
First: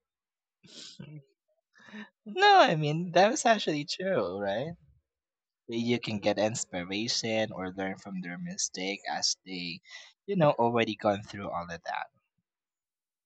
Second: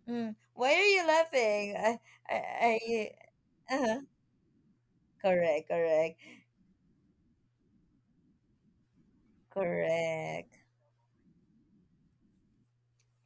Mm. Why are you laughing? *laughs* I I, mean that was I, actually uh, true, right? correct, You can get inspiration or learn from their mistake as they you know correct. already gone through all of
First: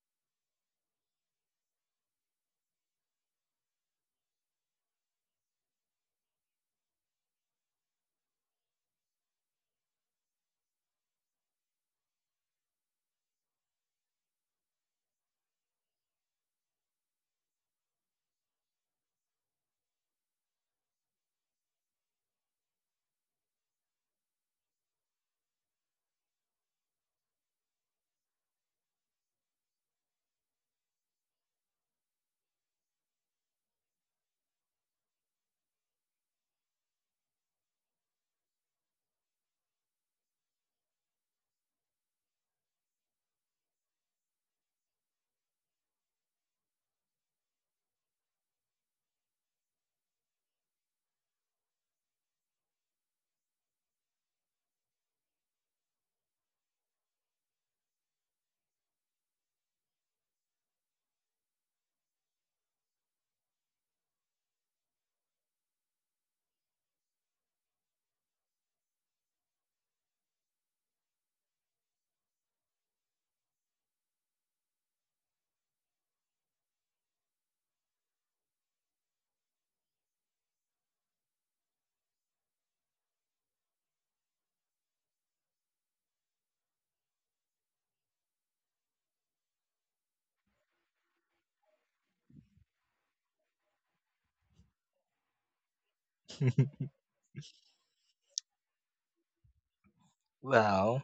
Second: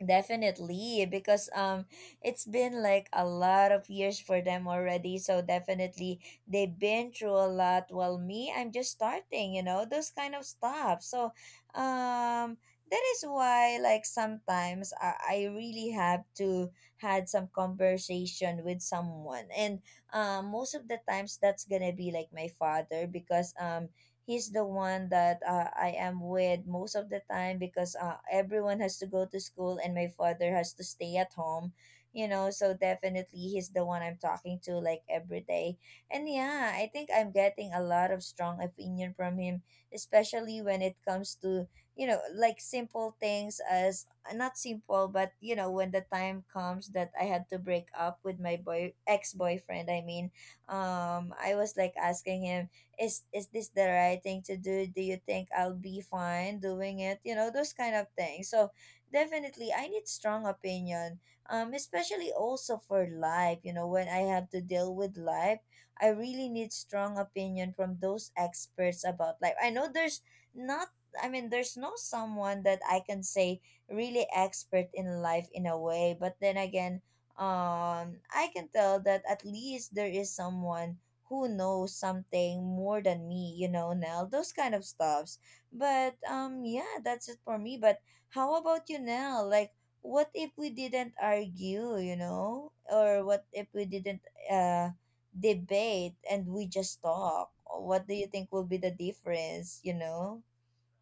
Definitely, because it's been like a lot of years for them already. So definitely, they've been through a lot. While me, I'm just starting. You know those kind of stuff. So, um, that is why like sometimes I really have to had some conversation with someone, and most of the times that's gonna be like my father, because he's the one that I am with most of the time, because everyone has to go to school and my father has to stay at home, you know. So definitely he's the one I'm talking to like every day. And yeah, I think I'm getting a lot of strong opinion from him, especially when it comes to, you know, like simple things as not simple, but you know, when the time comes that I had to break up with my boy ex boyfriend, I mean, I was like asking him, is this the right thing to do? Do you think I'll be fine doing it? You know, those kind of things. So definitely I need strong opinion, especially also for life, you know, when I have to deal with life. I really need strong opinion from those experts about life. I know there's not, I mean, there's no someone that I can say really expert in life in a way, but then again, I can tell that at least there is someone who knows something more than me, you know, Nell, those kind of stuffs. But yeah, that's it for me. But how about you, Nell? Like, what if we didn't argue, you know? Or what if we didn't uh debate and we that. just talk? What do you think will be the difference, you *laughs* know? Well,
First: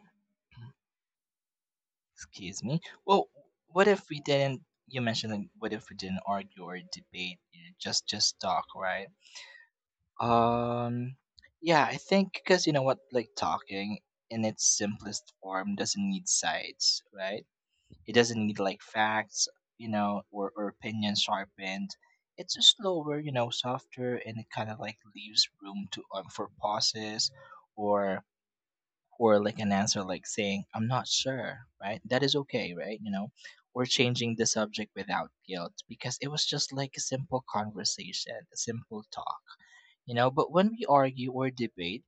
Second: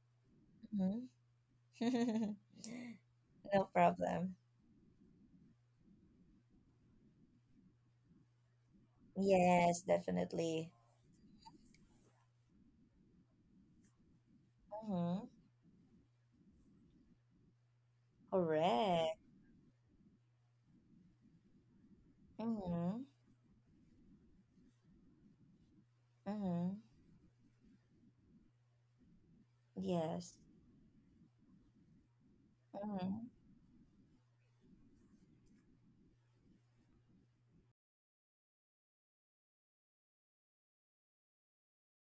Mhm. *laughs* excuse me, well, No what if we problem. didn't, you mentioned like, what if we didn't argue or debate, you just talk, right? Yes, definitely. um yeah, I think because you know what, like talking in its Mm-hmm. simplest form doesn't need sides, right? It doesn't need like Correct. facts, you know, or opinions sharpened. It's just Mm-hmm. slower, you know, softer, and it kind of like leaves room to for Mm-hmm. pauses, or or like an answer like Yes. saying "I'm not sure," right? That is okay, right? You Mm-hmm. know, or changing the subject without guilt because it was just like a simple conversation, a simple talk, you know. But when we argue or debate,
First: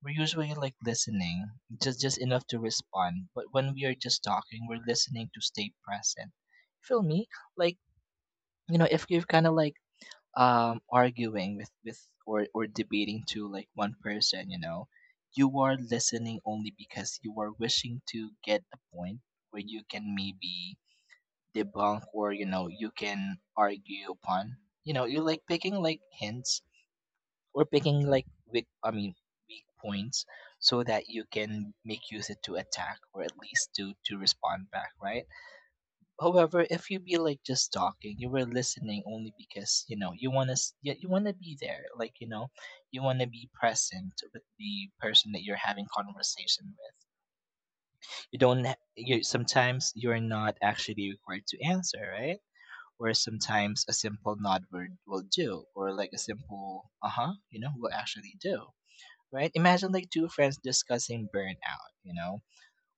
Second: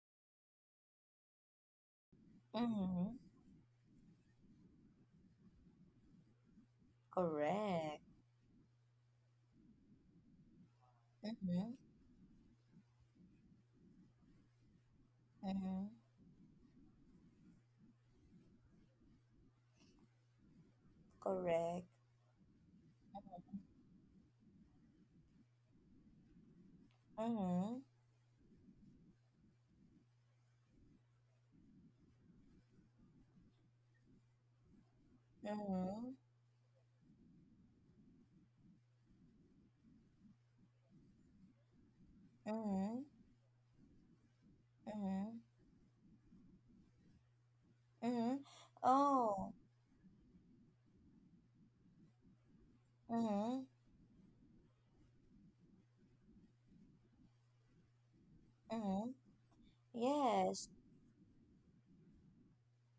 we're usually like listening just enough to Mm-hmm. respond, but when we are just talking, we're listening to stay present, feel me? Like, Correct. you know, if you're kind of like arguing with Mm-hmm. with or debating to like one person, you know, you are Mm-hmm. listening only because you are wishing to get a point where you can maybe Correct. debunk, or you know, you can argue upon, you know, you're like picking like hints or Mm-hmm. picking like weak, I mean, weak points, so that you can make use it to attack, or at least to respond back, right? Mm-hmm. However, if you be like just talking, you were listening only because you know you want to, you want to be there, like, you know, Mm-hmm. you want to be present with the person Mm-hmm. that you're having conversation with. Mm-hmm. You don't ha- You Oh. sometimes you're not actually required to answer, right? Or Mm-hmm. sometimes a simple nod word will do, or like a simple uh-huh, you know, will actually do. Mm-hmm. Right? Imagine like two friends Yes. discussing burnout, you know?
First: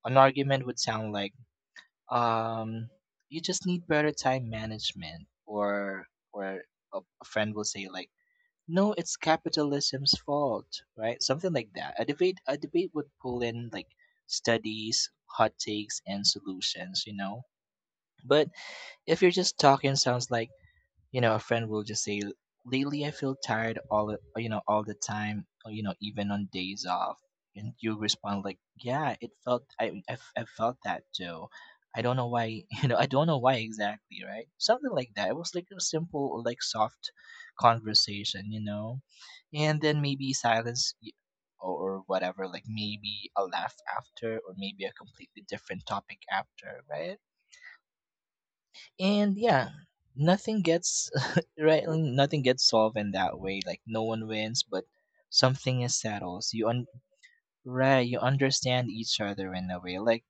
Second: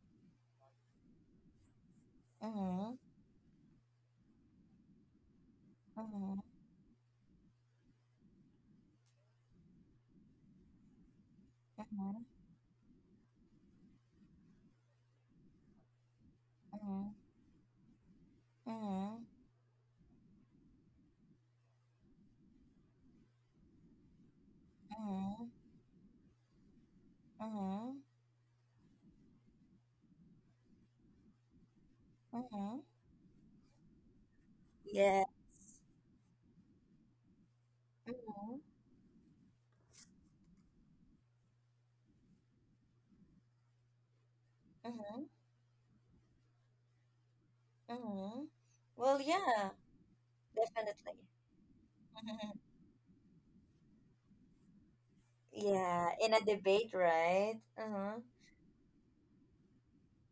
An argument would sound like, um, Mm-hmm. you just need better time management, Mm-hmm. or a friend will say like, "No, it's capitalism's fault," right? Something like that. A Mm-hmm. debate a debate would pull in like studies, hot takes and solutions, Mm-hmm. you know? But if Mm-hmm. you're just talking sounds like you know a friend will just say lately I feel tired all the all the Mm-hmm. time or, you know even on days off. And you Mm-hmm. respond like, yeah, it felt I felt that too. I don't know why. Mm-hmm. *laughs* You know, I don't know why exactly, right? Something like Yeah. that. It was like a simple like soft conversation, Mm-hmm. you know. And then maybe silence or whatever, like maybe a laugh after or maybe a Mm-hmm. completely different topic after, right? Mm-hmm. Well, And yeah, yeah, nothing gets definitely. *laughs* right, nothing Mm-hmm. gets solved in that way. Like no one wins, but something is Yeah, in a settled, so debate, right? right, Uh-huh. you understand each other in a way. Like,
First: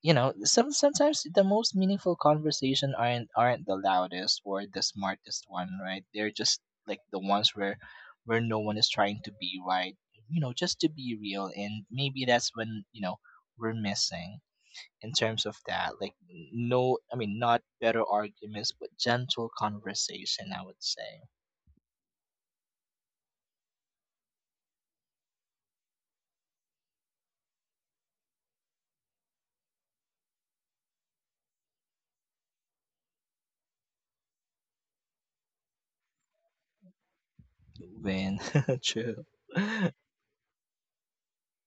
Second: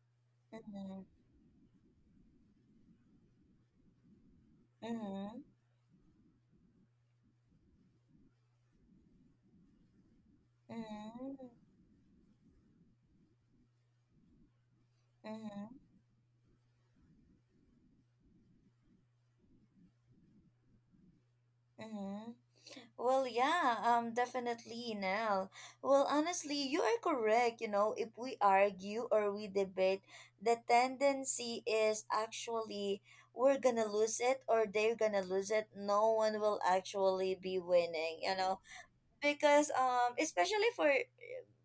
you know, some Mm-hmm. sometimes the most meaningful conversation aren't the loudest or the Mm-hmm. smartest one, right? They're just like the ones where no one is trying to be right, you know, just to be real. And maybe that's when, you know, we're missing in terms of Mm-hmm. that. Like no, I mean not better arguments, but gentle conversation, I would say. Mm-hmm. Well, yeah, definitely, Nell. Well, honestly, you are correct. You know, if we argue or we debate, the tendency is actually we're gonna lose it or they're gonna lose it. No one will actually be winning, you Win. know, *laughs* True. because especially for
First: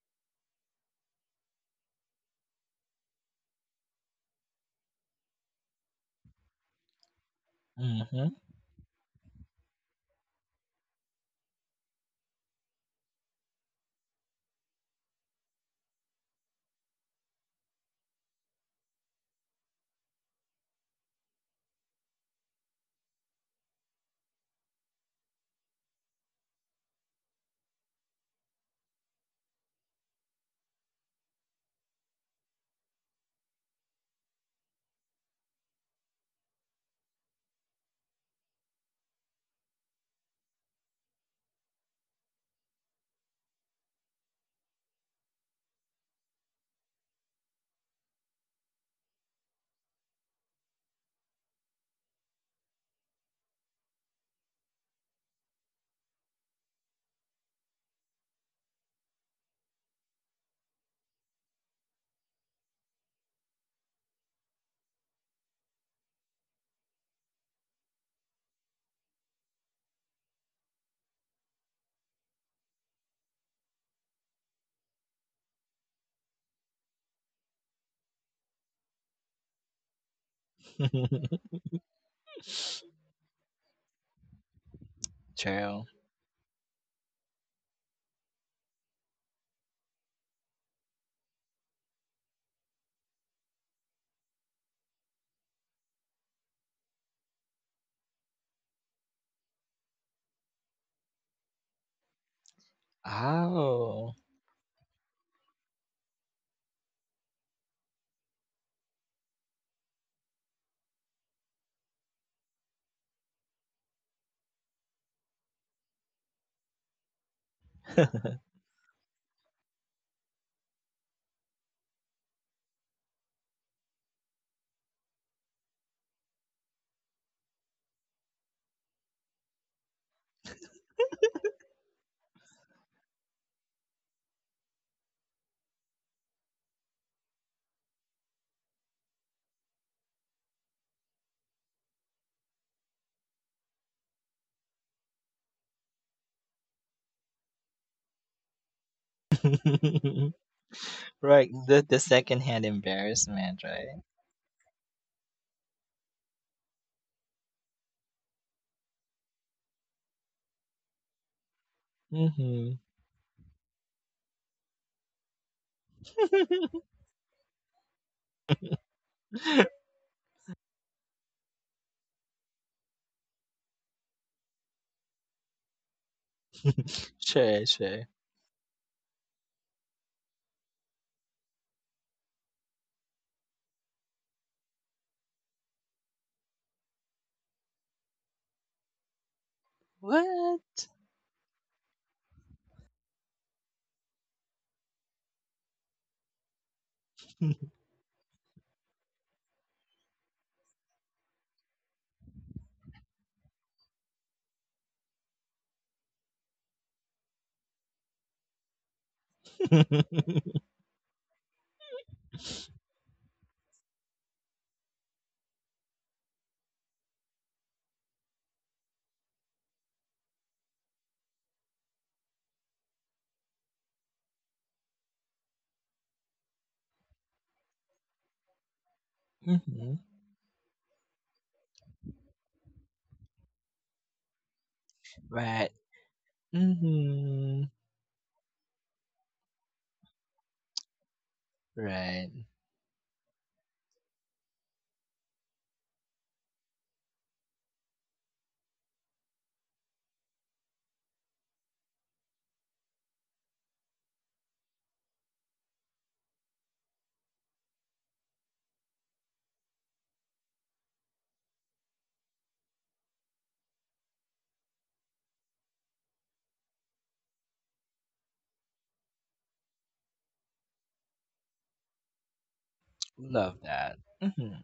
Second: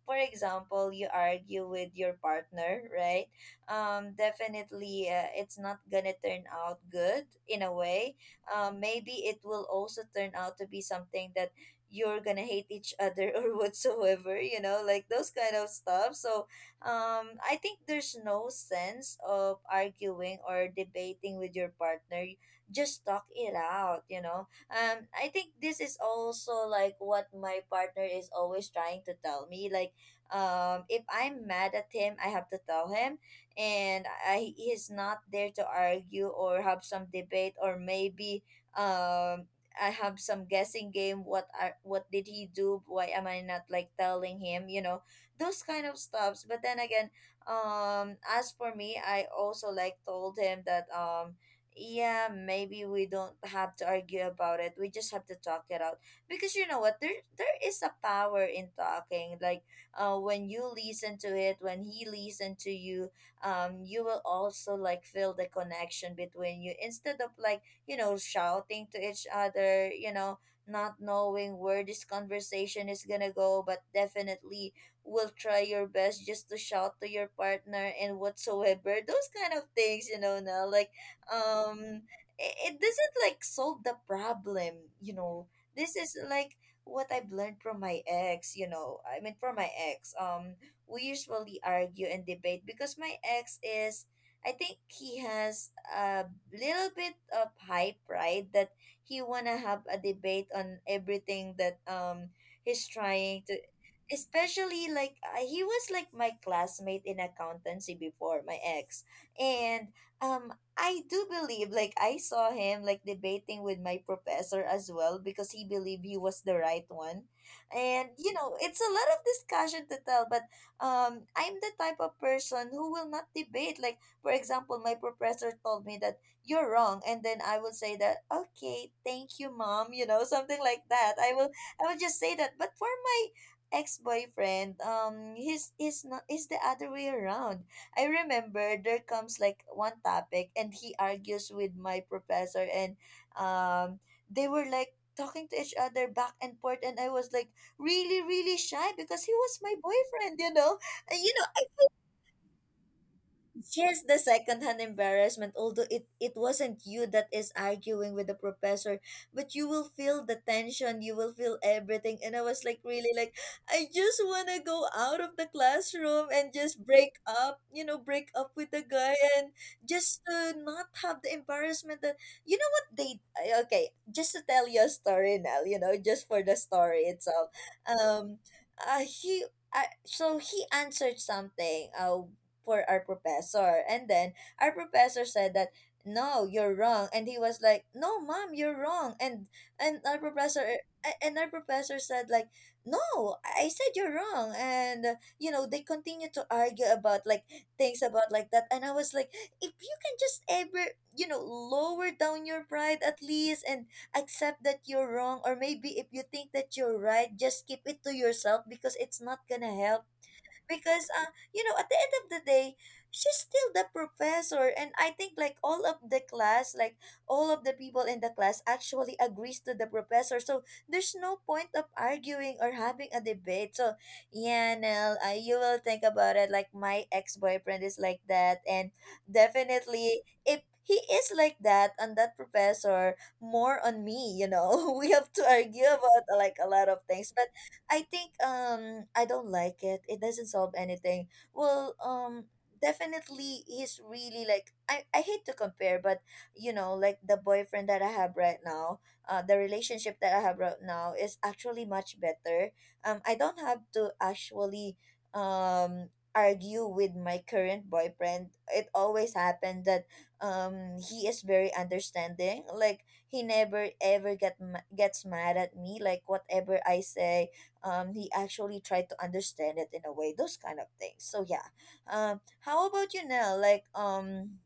for example, you argue with your partner, right? Definitely it's not gonna turn out good in a way. Mm-hmm. Maybe it will also turn out to be something that you're gonna hate each other *laughs* or whatsoever, you know, like those kind of stuff. So I think there's no sense of arguing or debating with your partner. Just talk it out, you know. I think this is also like what my partner is always trying to tell me, like, if I'm mad at him, I have to tell him. And I he's not there to argue or have some debate or maybe um I have some guessing game, what did he do, why am I not like telling him, you know, those kind of stuffs. But then again, as for me, I also like told him that yeah, maybe we don't have to argue about it. We just have to talk it out because you know what, there is a power in talking, like when you listen to it, when he listen to you, you will also like feel the connection between you instead of like, you know, shouting to each other, you know, not knowing where this conversation is gonna go, but definitely will try your best just to shout to your partner and whatsoever *laughs* those kind of things, you know, now like um it *laughs* doesn't like solve the problem, you know. True. This is like what I've learned from my ex, you know, I mean from my ex, we usually argue and debate because my ex is, I think he has a little bit of high pride that he wanna have a debate on everything that he's trying to, Oh. especially like he was like my classmate in accountancy before my ex. And um I do believe, like, I saw him, like, debating with my professor as well because he believed he was the right one. And, *laughs* you know, it's a lot of discussion to tell, but I'm the type of person who will not debate. Like, for example, my professor told me that you're wrong. And then I will say that, okay, thank you, mom, you know, *laughs* something like that. I will just say that. But for my ex-boyfriend, he's not, he's the other way around. I remember there comes like one topic and he argues with my professor, and um they were like talking to each other back and forth, and I was like really really shy because he was my boyfriend, you know. And you know, Right. The secondhand embarrassment, right? yes, the secondhand embarrassment, although it wasn't you that is arguing with the professor, but you will feel the tension, you will feel everything. And I was Mm-hmm. like, really, like, I just want to go out of the classroom and just break up, you know, break up with the guy and *laughs* just to not have the embarrassment that, you know what, they, I- okay, just to tell you a story now, you know, just for the story itself. Sure, sure. Um, he, I, so he answered something. For our professor. And then our professor said that no, you're wrong. And he was like, no, mom, you're wrong. And our professor What? And our professor said like, no, I said you're wrong. And you know, they continue to argue about like *laughs* things about like that. And I was like, if you can just ever, you know, lower down your pride at least and accept that you're wrong or maybe if you think that you're right, just keep it to yourself because it's not gonna help, Mm-hmm. because you know, at the end of the day, she's still the professor, and I think like all of the class, like all of the people in the class actually agrees to the professor. So there's no point of arguing or having a debate. So yeah, Nell, you will think about it, like my ex-boyfriend is like that, and definitely if he is like that on that professor, more on me, you know, *laughs* we have to Right. argue about like a lot of things but. Mm-hmm. I think I don't like it. It doesn't solve anything. Well, Right. Definitely he's really like, I hate to compare, but you know, like the boyfriend that I have right now, the relationship that I have right now is actually much better. I don't have to actually um argue with my current boyfriend. It always happened that he is very understanding. Like he never ever get ma- gets mad at me, like whatever I say, he actually tried to understand it in a way, those kind of things. So yeah, um how about you now, Love like, that. Mhm.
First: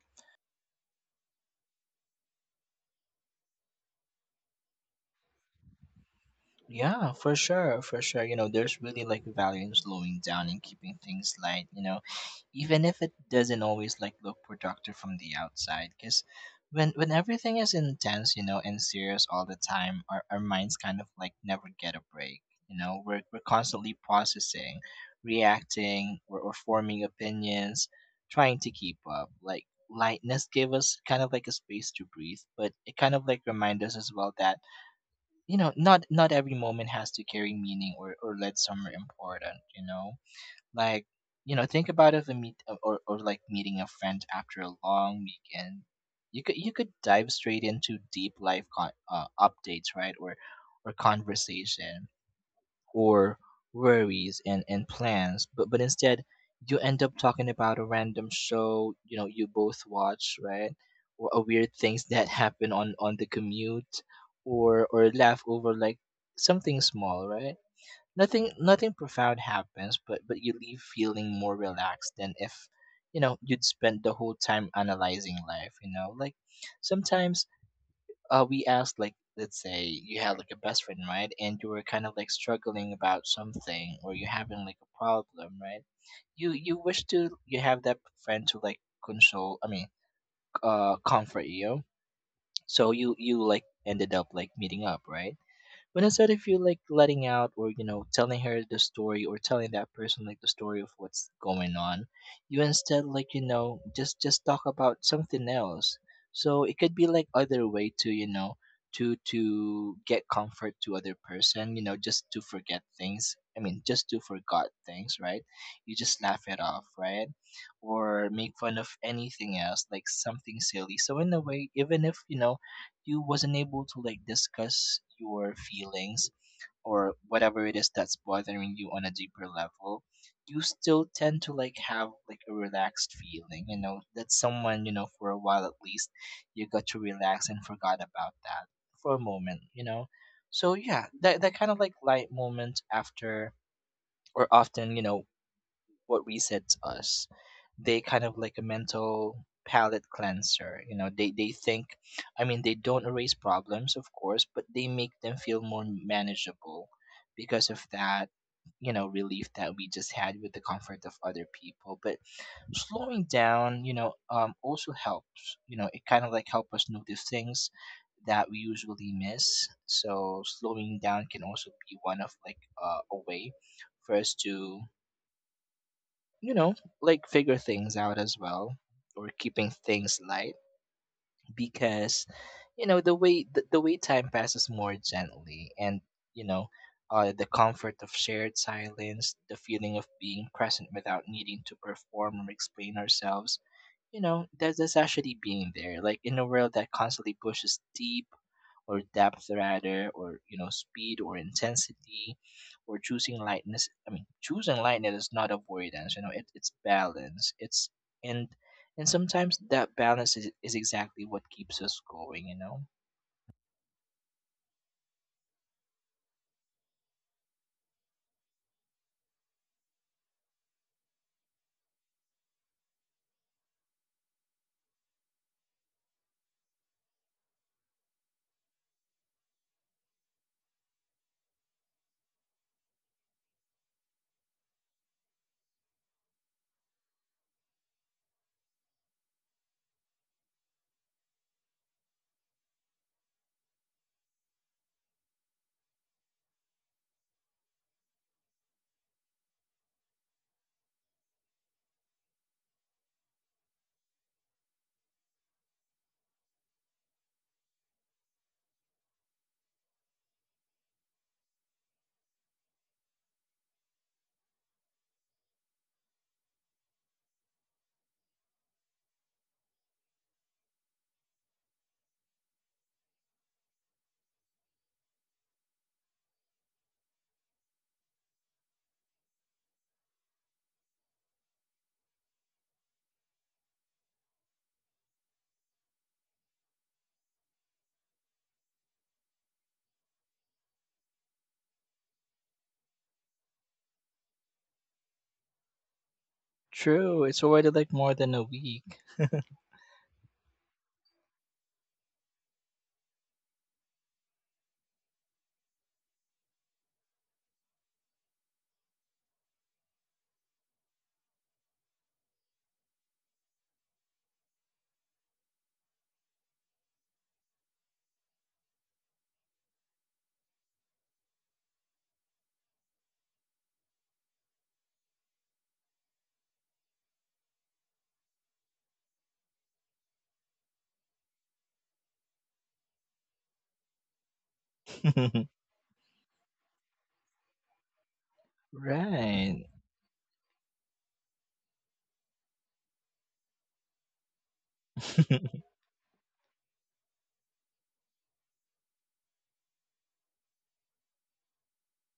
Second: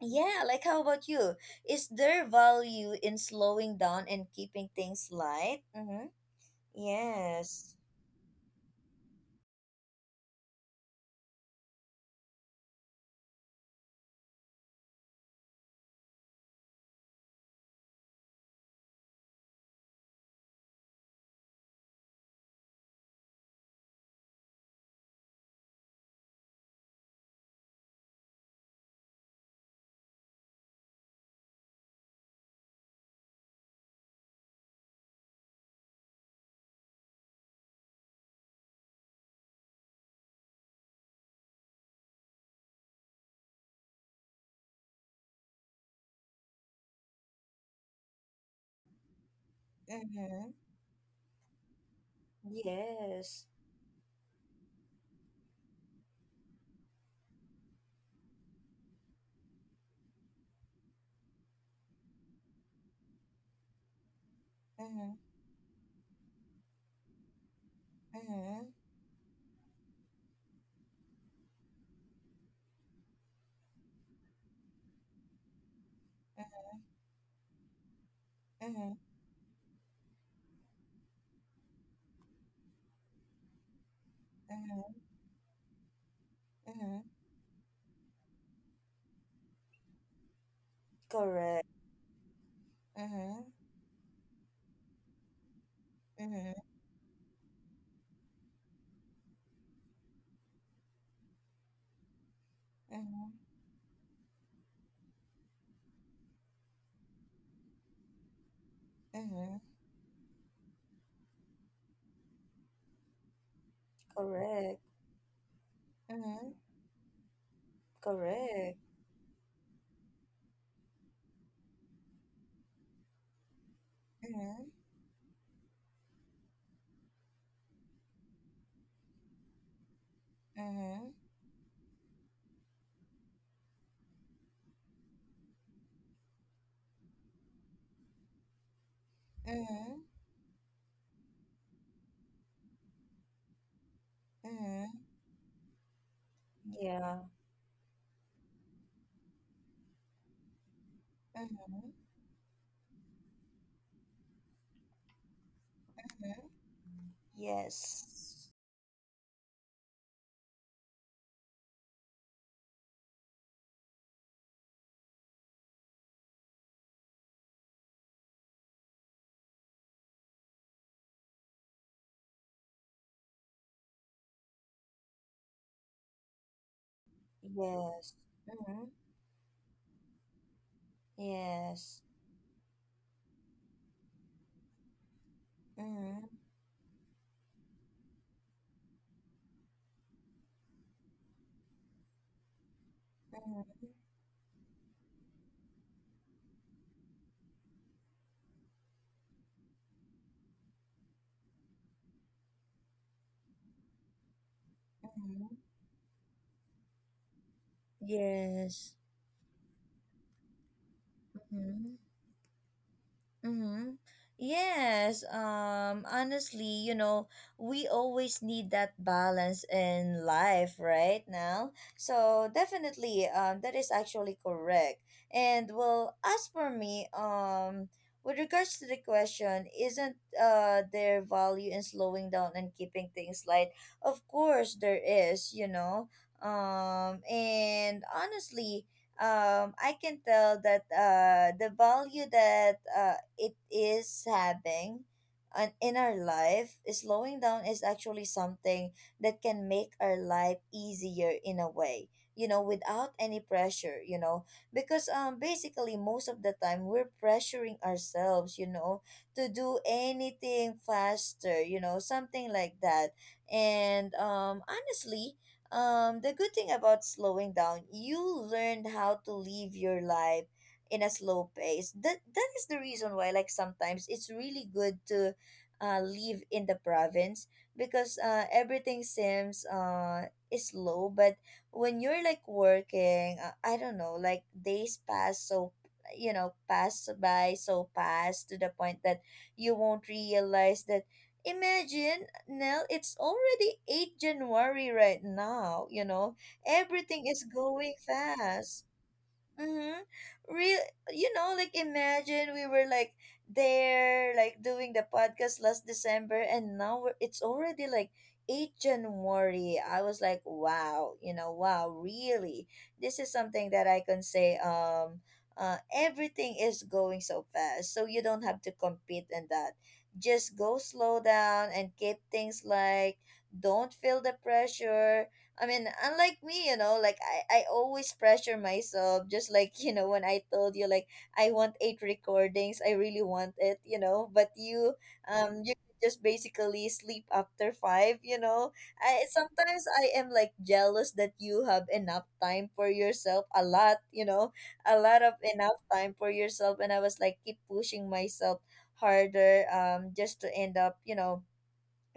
yeah, like how about you, is there value in slowing down and keeping things light? Mm-hmm. Yeah, for Yes. sure, for sure. You know, there's really like value in slowing down and keeping things light, you know, even if it doesn't always like look productive from the outside. Because when everything is intense, you know, and serious all the time, our minds kind of like never get a break. You know, we're constantly processing, reacting, or forming opinions, trying to keep up. Like lightness gave us kind of like a space to breathe, but it kind of like remind us as well that, you know, not every moment has to carry meaning or lead somewhere important, you know. Like, you know, think about if a meet or like meeting a friend after a long weekend. You could dive straight into deep life updates, right? or Mm-hmm. or conversation or Yes. worries and plans, but instead you end up talking about a random show, you know, you both watch, right? Or a weird things that *laughs* happen on the commute, or Mm-hmm. laugh over like something small, right? Nothing, Mm-hmm. nothing profound happens, but you leave feeling more relaxed than if, you know, you'd spent the whole time analyzing life, you know. Like, sometimes we Mm-hmm. Mm-hmm. asked like, let's say you had like a best friend, right? And you were kind of like struggling about something or you're having like a Mm-hmm. problem, right? You Mm-hmm. wish to you have that friend to like console I mean comfort Correct. you. So you Mm-hmm. like ended up like meeting up, right? When instead said, I Mm-hmm. feel like letting out or, you know, telling her the story or telling that person like the story of what's going on, you instead like, you Mm-hmm. know, just talk about something else. So it could be like other way to, you know, to Mm-hmm. to get comfort to other person, you know, just to forget things. I mean, just to forgot Correct. things, right? You just laugh Mm-hmm. it off, right? Or make fun Correct. of anything else, like something silly. So in a way, even if, you know, you wasn't able to like Mm-hmm. discuss your feelings or whatever it is that's bothering you on a deeper level, you still Mm-hmm. tend to like have like a relaxed feeling, you know, that someone you know for a while at least, you got to relax and forgot about that for a moment, you Mm-hmm. know. So yeah, that, that kind of like light moment after or Mm-hmm. often, you know, what resets Yeah. us. They kind of like a mental palate cleanser. You know, they think, Mm-hmm. I mean, they don't erase problems, of course, but they make them feel more Mm-hmm. manageable because of that. Yes. You know, relief that we just had with the comfort of other people, but slowing down, you know, also helps. You know, it kind of like help us notice things that we usually miss. So slowing down can also be one of like a way for us to, you know, like figure things Yes. out as well Mm-hmm. or keeping things light. Yes. Because, you know, the way the way time passes more gently, and, Mm-hmm. you know, the comfort of shared silence, the feeling of being present without needing to perform or explain ourselves, you know, that, that's actually being there like in a world that constantly pushes deep or depth rather, or, you know, speed or intensity, or choosing lightness is not Mm-hmm. avoidance. You know, it, it's balance, it's and Yes. and sometimes that balance is exactly what keeps Mm-hmm. us going, you know. Mm-hmm. Yes, honestly, you know, we always need that balance in life right now. So definitely, that is actually correct. And well, as for me, with regards to the question, isn't there value in slowing down and keeping things light? Of course there is, you know. And honestly, I can tell that the value that it is having on, in our life, slowing down is actually something that can make our life easier in a way, you know, without any pressure, you know, because basically most of the time we're pressuring ourselves, you know, to do anything faster, you know, something like that. And honestly, the good thing about slowing down, you learned how to live your life in a slow pace. That is the reason why, like sometimes it's really good to live in the province because everything seems is slow. But when you're like working, I don't know, like days pass so, you know, pass by so fast, to the point that you won't realize that. Imagine, Nell, it's already 8 January right now, you know. True, Everything it's is already like going more than a fast. week. Mm-hmm. Real, you know, like imagine we were like there, like doing the podcast last December, and now we're, it's already like 8 January. I was like, wow, you know, wow, really. This is something that I can say, everything is going so fast, so you don't have to compete in that. Just go slow down and keep things like, don't feel the pressure. I mean, unlike me, you know, like I always pressure myself, just like, *laughs* you know, when I told you like I want 8 recordings, I really want it, you know. But you *laughs* um you just basically sleep after five, you know. I Right. sometimes I am like jealous that you have enough time for yourself, a lot, you know, a lot of *laughs* enough time for yourself, and I was like keep pushing myself harder, just to end up, you know,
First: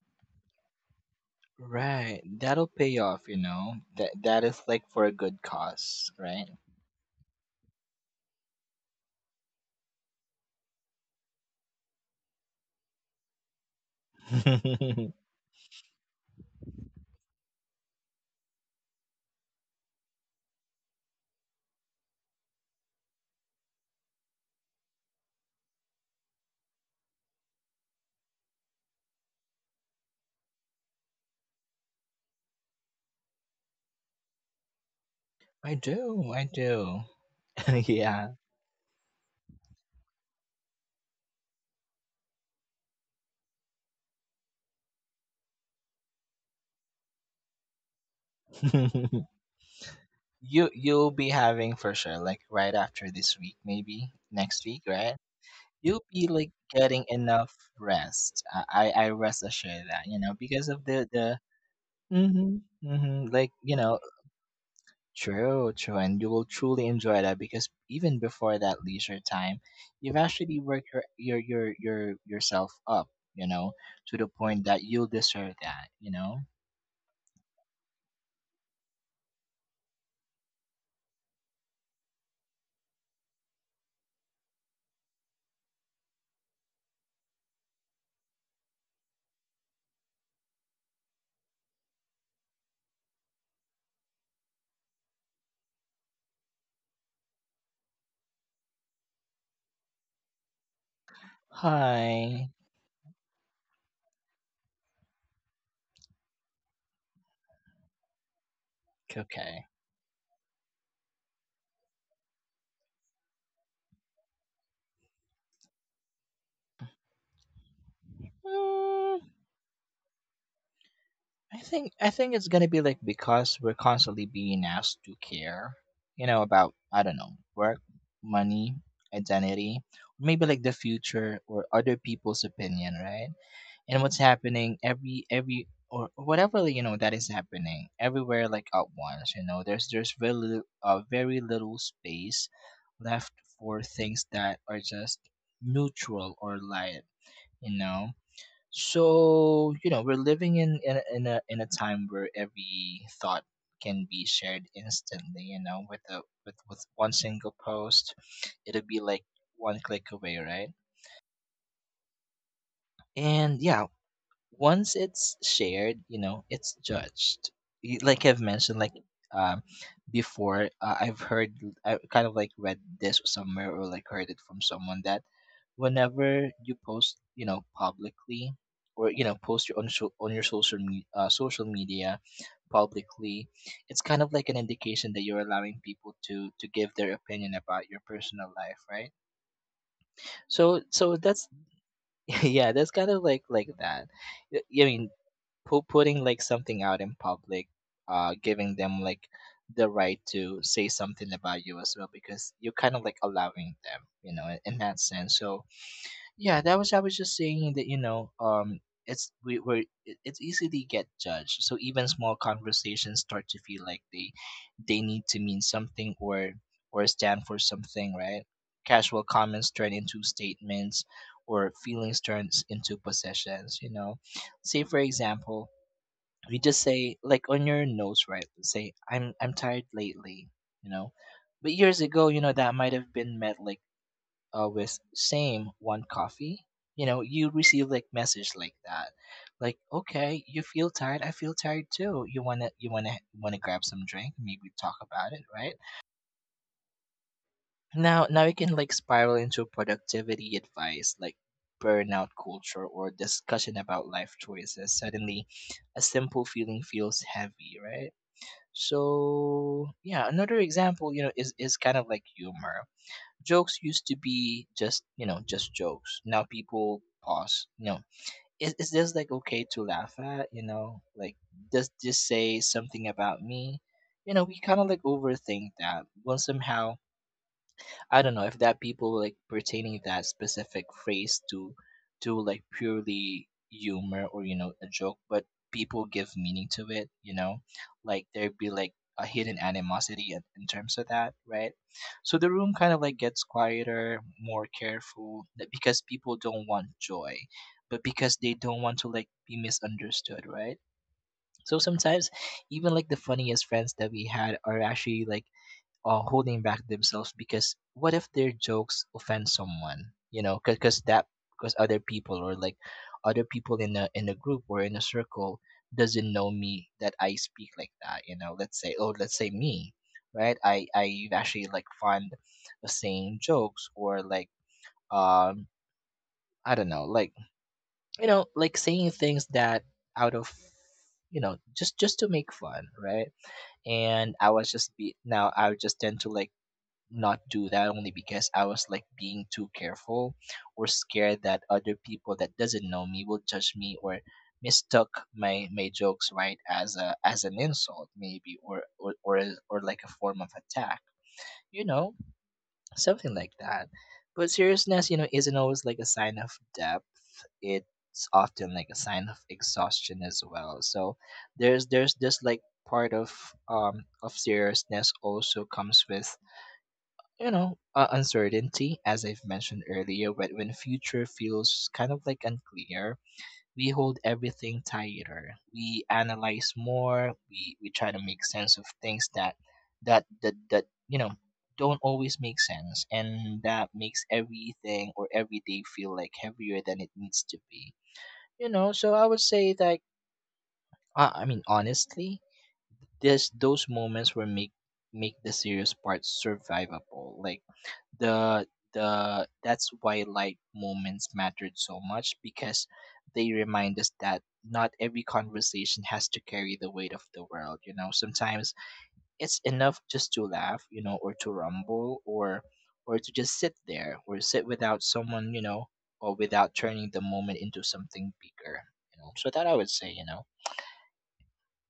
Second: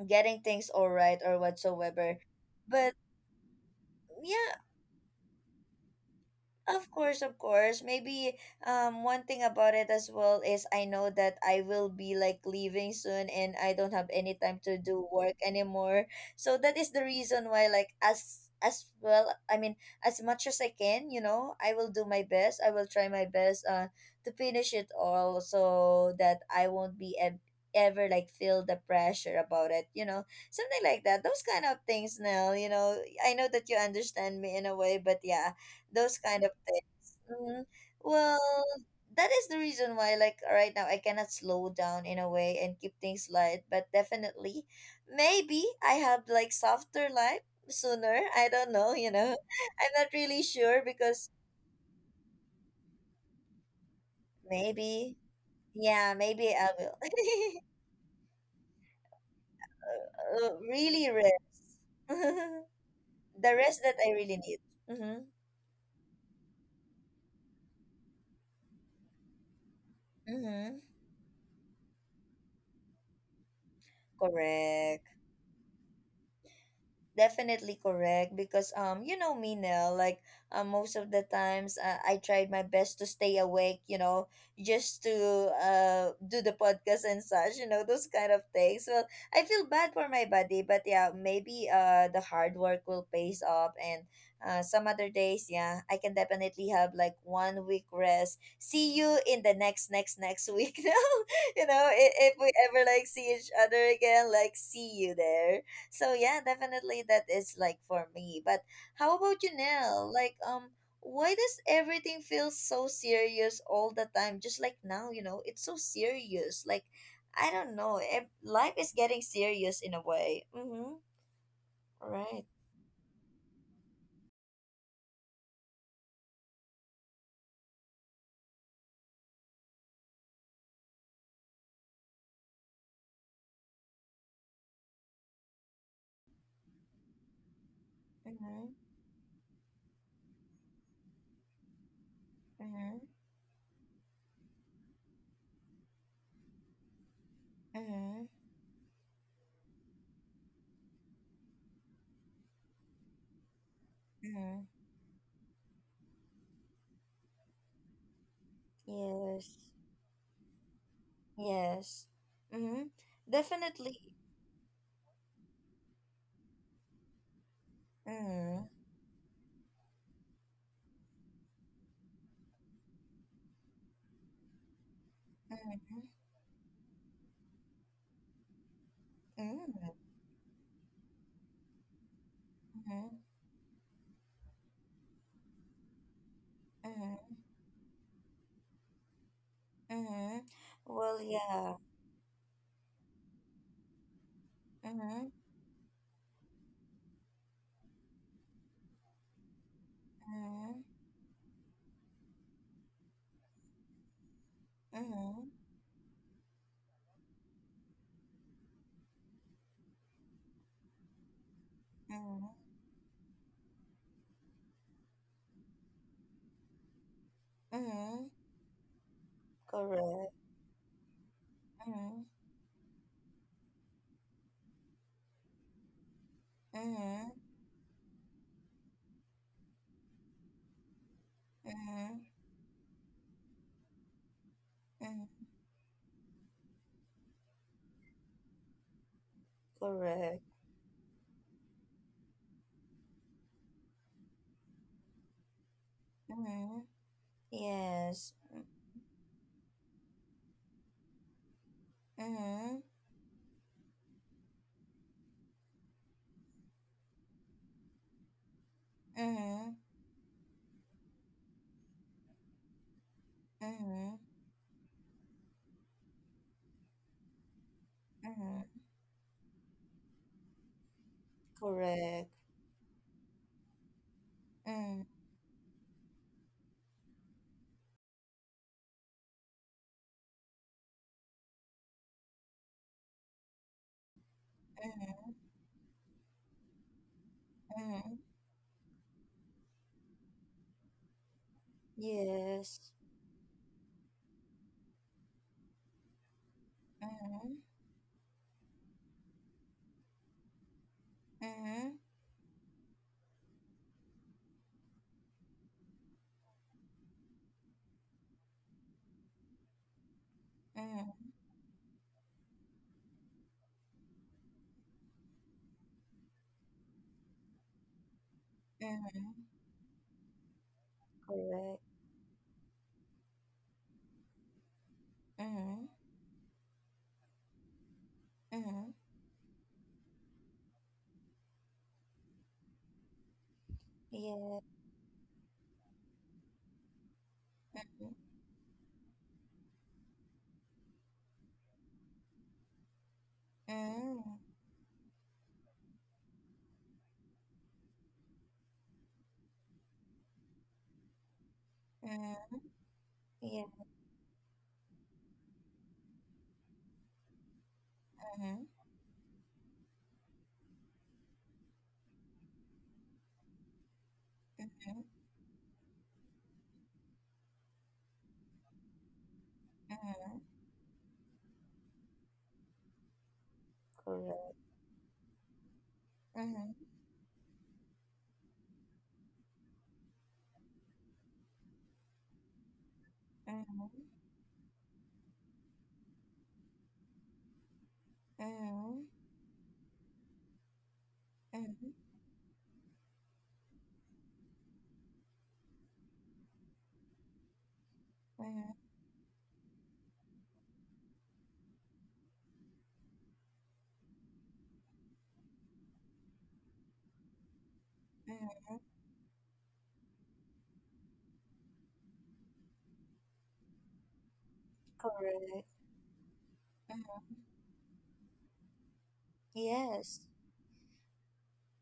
getting things all right or whatsoever. Right. That'll But pay off, you know. That is yeah, like for a good cause, right? of course, of course. Maybe one thing about it as well is I know that I will be like leaving soon and I don't have any time to do *laughs* work anymore. So that is the reason why like, as well, I mean, as much as I can, you know, I will do my best. I will try my best to finish it all so that I won't be ev- ever like feel the pressure about it, you know. Something like that. Those kind of things, Nell, you know. I know that you understand me in a way, but yeah, I those do, kind I of do. things. *laughs* Yeah. Well, that is the reason why, like right now, I cannot slow down in a way and keep things light. But definitely, maybe I have like softer life sooner. I *laughs* don't know. You You know, *laughs* I'm not really sure you'll be because having for sure, like right after this week, maybe next week, right? maybe, You'll yeah, be maybe like I will getting enough *laughs* rest. I rest assured that, you know, because of the really the rest. *laughs* mm-hmm, The mm-hmm, like, you rest that know, I really need. Mm-hmm. true, true, and you will truly enjoy that because even before that leisure time, you've actually Mm-hmm. worked your yourself up, you know, to the point that you'll Correct. deserve that, you know. Definitely correct because you know me now, like most of the times, I tried my best to stay awake, you know, just to do the podcast and such, you know, those kind of things. Well, I feel bad for my body, but yeah, maybe the hard work will pays off, and some other days, yeah, I can definitely have like one week rest. See you in the next week. *laughs* Now, you know, if Hi. we ever like see each other again, like, see you there. So yeah, definitely that is like for me. But how about you, Okay. Nell? Like, why does everything feel so serious all the time? Just like now, you know, it's so serious. Like, I don't know. Life is Mm, getting serious in a way. Mm-hmm. I think it's Right. gonna be like because we're constantly being asked to care, you know, about I don't know, work, money, identity, maybe like the future or other people's opinion, right? And what's happening every or whatever you know that is happening everywhere like Mm-hmm. at once, you know. There's very little space Mm-hmm. left for things that are just neutral or light, you know. Mm-hmm. So, you know, we're living in a time where every thought can be Mm-hmm. shared instantly. You know, with a with one single post, it'll be like Yes. one click away, right? Yes. Mm-hmm. And yeah, Definitely. once it's shared, you know, it's judged. Like I've Mm-hmm. mentioned, like um, before, I've heard, I kind of like read this somewhere or like heard it from someone that Mm-hmm. whenever you post, you know, publicly or, you know, post your on Mm-hmm. your social media publicly, it's kind of like an indication that you're allowing people to give their Mm-hmm. opinion about your personal life, right? Mm-hmm. So so Well, that's yeah. *laughs* yeah, that's kind of like that. I mean, Mm-hmm. Putting like something out in public, giving them like the right to Mhm, say something about you as well because you're kind of like allowing them, you know, in that sense. mhm, So yeah, that was I was just saying that, you know, it's we were it's easy to get judged, so even small mhm, conversations start to feel like they need to mean something or stand for something, mhm. right? Casual comments turn into Correct. statements or feelings Mhm, turns into possessions, you know. Say for example, we just say mhm, like on your nose, right? Let's say I'm tired lately, you know. But years mhm, ago, you know, that might have been met like with mhm. same one coffee. You know, you receive like message like that, like, okay, Correct. you feel tired, I feel tired too. You want to want to grab some drink, maybe talk about it, right? Mhm. now Yes. now it can like spiral into productivity advice like burnout culture Mhm, or discussion about life choices. Suddenly a simple feeling feels heavy, right? mhm, So yeah, another example, you know, is kind of like humor. Jokes used to mhm, be just, you know, just jokes. Now people pause. You know, mhm. is this like okay to laugh at? You know, like, does this Correct. say something about me? You know, we kind of like Mhm, overthink that. Well, somehow I don't know if that people like pertaining that specific phrase to like purely humor or, you know, a joke, mhm, but people give meaning to it. You know, mhm. like there'd be like a hidden animosity in terms of that, right? So the room kind Yes. of like gets quieter, more careful, because people don't want joy, Mhm, but because they don't want to like be misunderstood, right? So mhm, sometimes even like the funniest friends that we had are actually like holding back themselves because what if their jokes offend someone, you know, because mhm, that because other people or like other people in a group or in a circle doesn't know me that I speak like that, you know. Let's say, oh, let's mhm. say me, right? I actually like Correct. find the same jokes or like um Mhm, I don't know, like, you know, like mhm. saying things that out of, you know, just to make fun, right? And I Yeah. was just be, now I would just tend to like not do that only Mhm, because I was like being too careful or scared that other people that doesn't know me will judge me or mhm, mistook my jokes, right, as a as an insult maybe or or like a form of attack, you know, mhm. something like Yeah. that. But seriousness, you know, isn't always like a sign of depth. It's often Mhm, like a sign of exhaustion as well. So there's this like part of mhm, seriousness also comes with, you know, uncertainty. As I've mentioned earlier, when, mhm. when future feels kind of like unclear, we hold Correct. everything tighter, we analyze Hmm. more, we try to make sense of things that you know don't always make sense. And that makes Mm-hmm. everything or every day feel like heavier than it needs to be, you know. Mm-hmm. So I would say that I mean, Mm-hmm. honestly, this those moments were make the serious part survivable. Like the the that's why light moments mattered so much because they remind us that not every conversation has to carry the weight of the world, you know. Sometimes Mm-hmm. it's enough just to laugh, you know, or to rumble, or to just sit there or sit without someone, you Correct. know, or without turning the Mm-hmm. moment into something bigger, you know. So that I would say, you Yes. know,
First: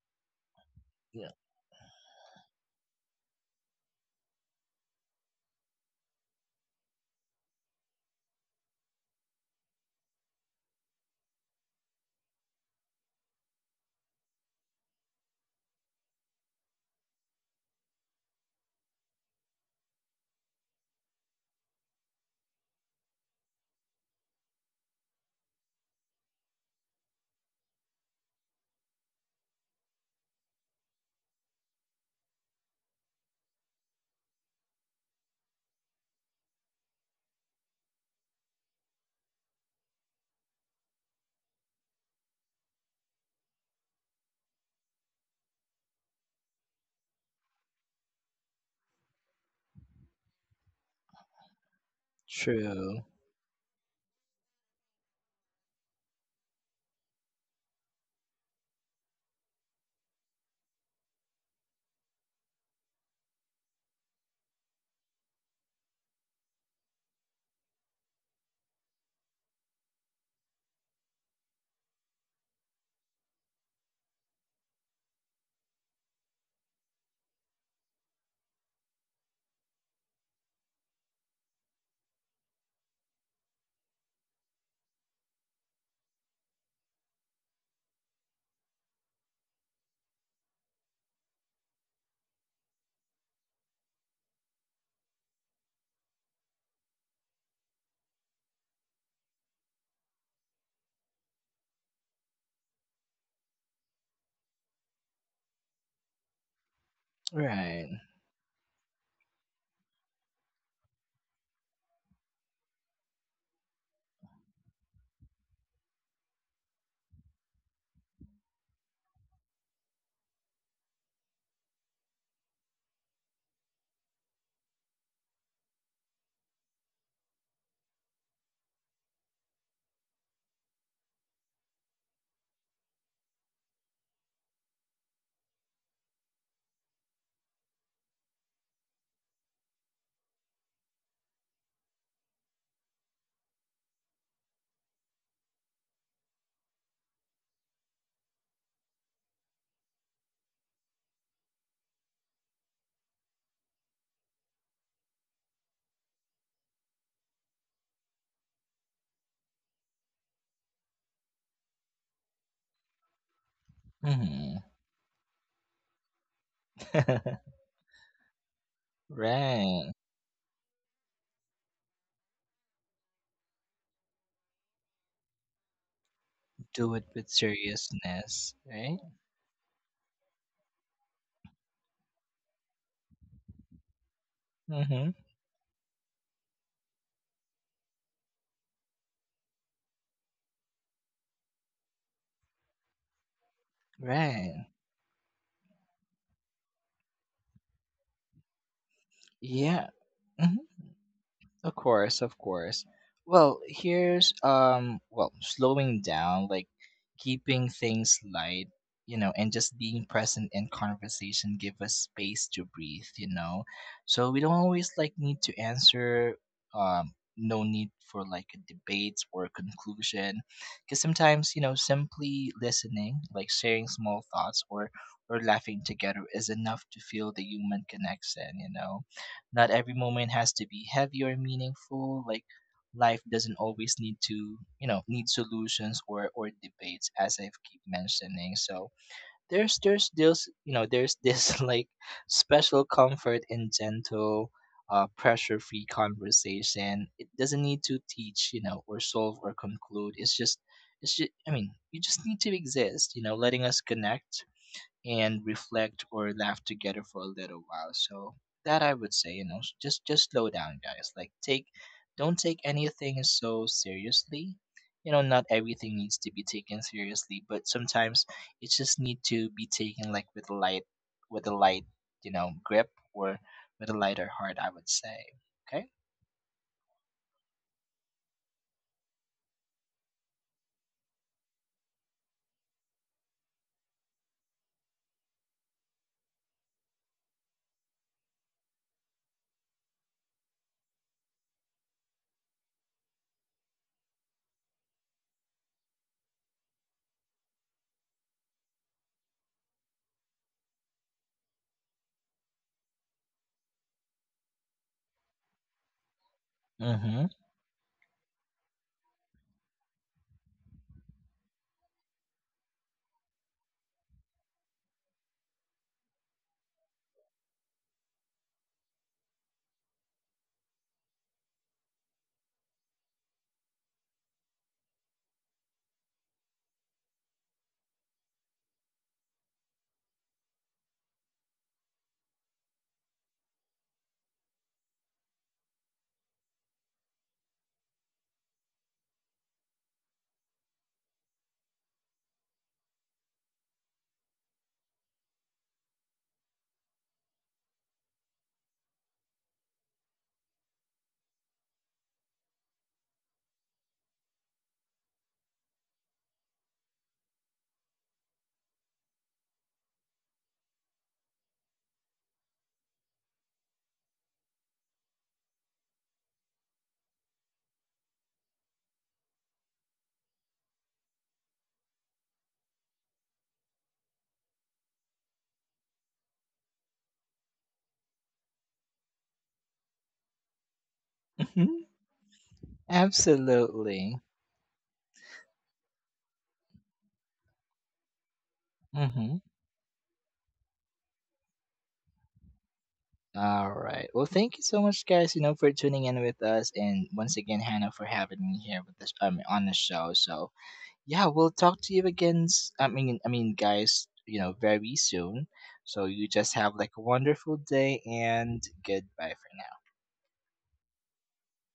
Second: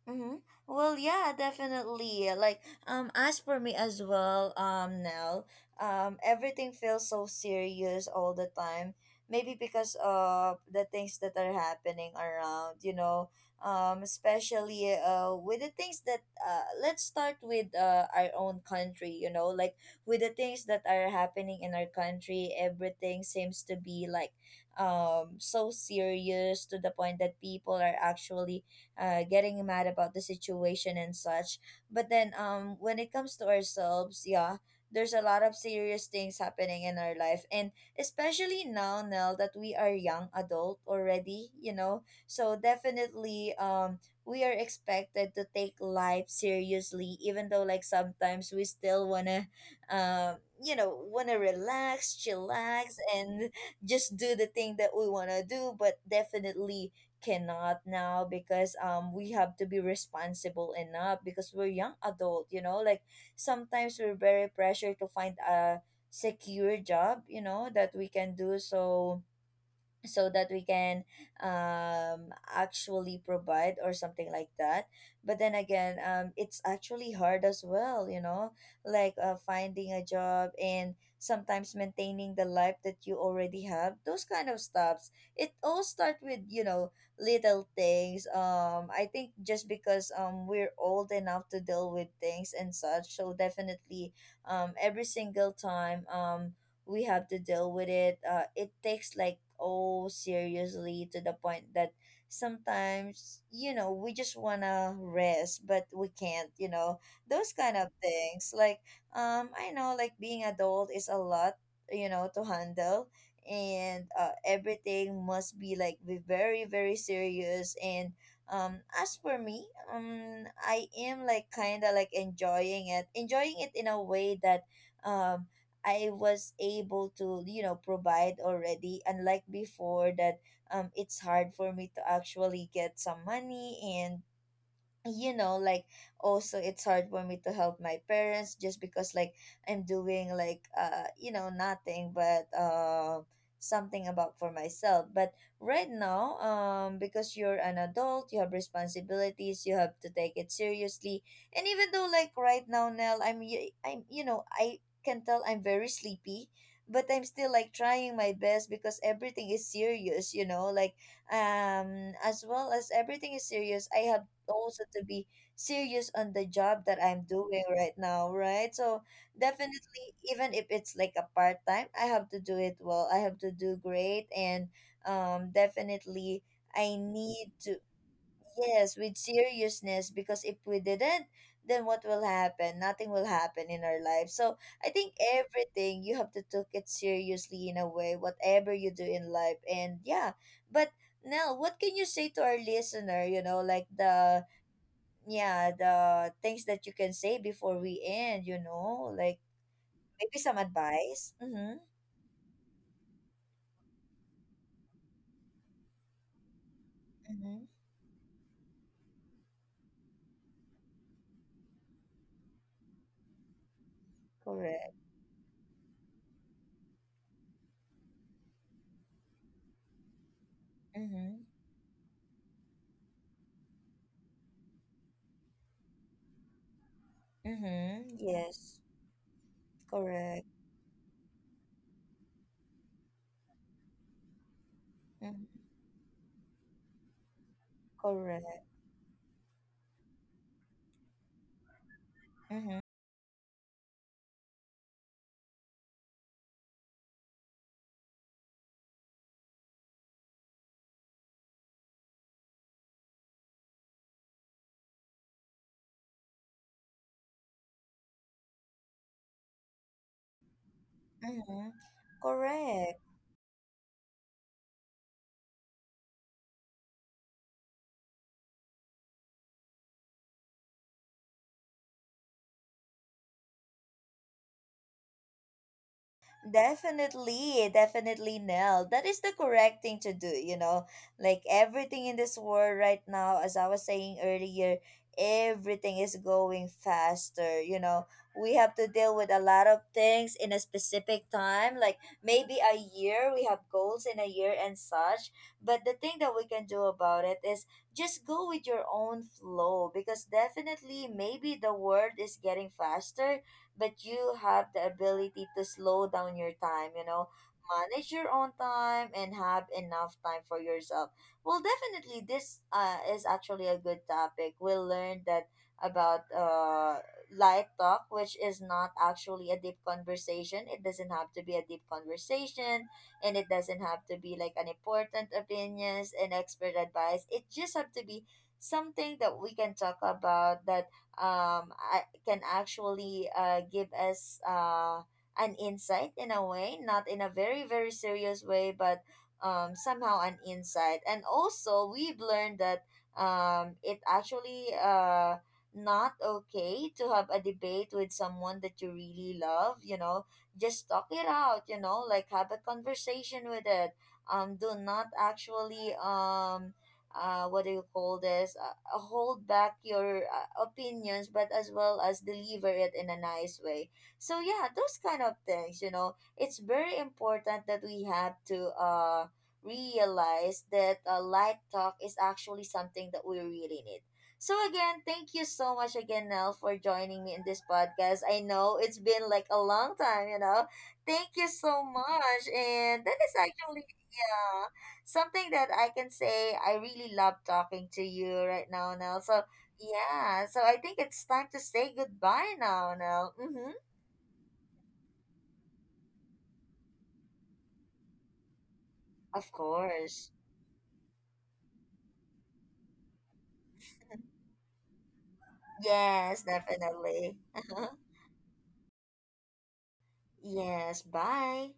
Mm-hmm. Well, yeah, yeah, definitely. Like, as for me as well, Nell, everything feels so serious all the time. Maybe because of the things that are happening around, you know, especially with the things that let's start with our own country, you know, like with the things that are happening in our country, everything seems to be like, so serious to the point that people are actually getting mad about the situation and such. But then, when it comes to ourselves, yeah, there's a lot of serious things happening in our life. And especially now, Nell, that we are young adult already, you know. So definitely, we are expected to take life seriously, even though like sometimes we still want to, um, you know, want to relax, chillax, true, and *laughs* just do the thing that we want to do. But definitely, cannot now because we have to be responsible enough because we're young adult, you know, like sometimes we're very pressured to find a secure job, you know, that we can do, so that we can, actually provide or something like that. But then again, it's actually hard as well, you know, like finding a job and sometimes maintaining the life that you already have, those kind of stuffs. It all start with, you know, little things. I think just because we're old enough to deal with things and such, so definitely, every single time, we have to deal with it. It takes like oh seriously to the point that sometimes, you know, we just wanna rest but we can't. You know those kind of right. things. Like, I know, like being adult is a lot, you know, to handle, and everything must be like be very very serious, and as for me, I am like kind of like enjoying it in a way that, um I was able to, you know, provide already, unlike before that, it's hard for me to actually get some money, and you know, like also it's hard for me to help my parents just because like I'm doing like you know nothing but something about for myself. But right now, because you're an adult, you have responsibilities, you have to take it seriously. And even though like right now, Nell, I'm you know, I can tell I'm very sleepy, but I'm still like trying my best because everything is serious, you know, like, as well as everything is serious, I have Hmm. also to be serious on the job that I'm *laughs* doing right now, right? So Right. definitely, even if it's like a part time, I have to do it well. I have to do great, and definitely I Do it with need to. seriousness, Yes, right. with seriousness, because if we didn't, then what will happen? Nothing will happen in our life. So I think Hmm. everything, you have to take it seriously in a way, whatever you do in life, and yeah, but. Now, what can you say to our listener, you know, like the Right. yeah the things that you can say before we end, you know, like Yeah. maybe some Hmm. advice. Mm-hmm. Of course, of course. Well, here's well, slowing down, like Mm-hmm. keeping things light, you know, and just being present in conversation give us space to breathe, you know. So we don't always Correct. like need to answer. No need for like a debate or a conclusion, because Mm-hmm. sometimes, you know, simply listening, like sharing small thoughts or laughing together is enough to feel the human Mm-hmm. connection, you Yes. know. Not every moment Correct. has to be heavy or meaningful. Like, life doesn't always need to, you know, need Mm-hmm. solutions or debates as I've keep mentioning. Correct. So there's this, you know, there's this *laughs* like Mm-hmm. special comfort in gentle pressure-free conversation. It doesn't need to teach, you know, or solve or conclude. It's just, it's just, I mean, you just need to exist, you know, letting us connect and reflect or laugh together for a little while. So that I would say, you know, just slow down, guys. Like, take, Mm-hmm. don't take Correct. anything so seriously. You know, not everything needs to be taken seriously, but sometimes it just need to be taken like with a light, you know, grip or with a lighter heart. I would say, okay. Definitely, definitely, Nell. That is the correct thing to do, you know. Like everything in this world right now, as I was saying earlier, everything is going faster, you know. We have to deal with a lot of things in a specific time, like maybe a year, we have goals in a year and such. But the thing that we can do about it is just go with your own flow, because definitely maybe the world is getting faster, but you have the ability to slow down your time, you know, Mm-hmm. manage your own time and have enough time for yourself. Well, definitely this is actually a good topic. We learned that about light talk, which is not actually a deep conversation. It doesn't have to be a deep conversation, and it doesn't have to be like an important opinions and expert advice. It just have to be something that we can talk about that, can actually give us an insight in a way, not in a very, very serious way, but, somehow an insight. And also, we've learned that, it actually not okay to have a debate with someone that you really love, you know. Just talk it out, you know, like have a conversation with it. Do not actually what do you call this? Hold back your opinions, but as well as deliver it in a nice way. So yeah, those kind of things, you know, it's very important that we have to realize that a light talk is actually something that we really need. So again, thank you so much again, Nell, for joining me in this podcast. I know it's been like a long time, you know. Thank you so Mm-hmm. much, and that is actually Absolutely. yeah something that I can say. I really love talking to you right now, Nell. Mm-hmm. So yeah, so I think it's time to say goodbye now, Nell. Mm-hmm. All right. Well, thank you so much, guys, you know, for tuning in with us, and once again, Hannah, for having me here with this Of on the show. course. So yeah, we'll talk to you again. I mean, guys, you know, very soon. So you Yes, just have like a definitely. wonderful day, and goodbye for now. *laughs* Yes, bye.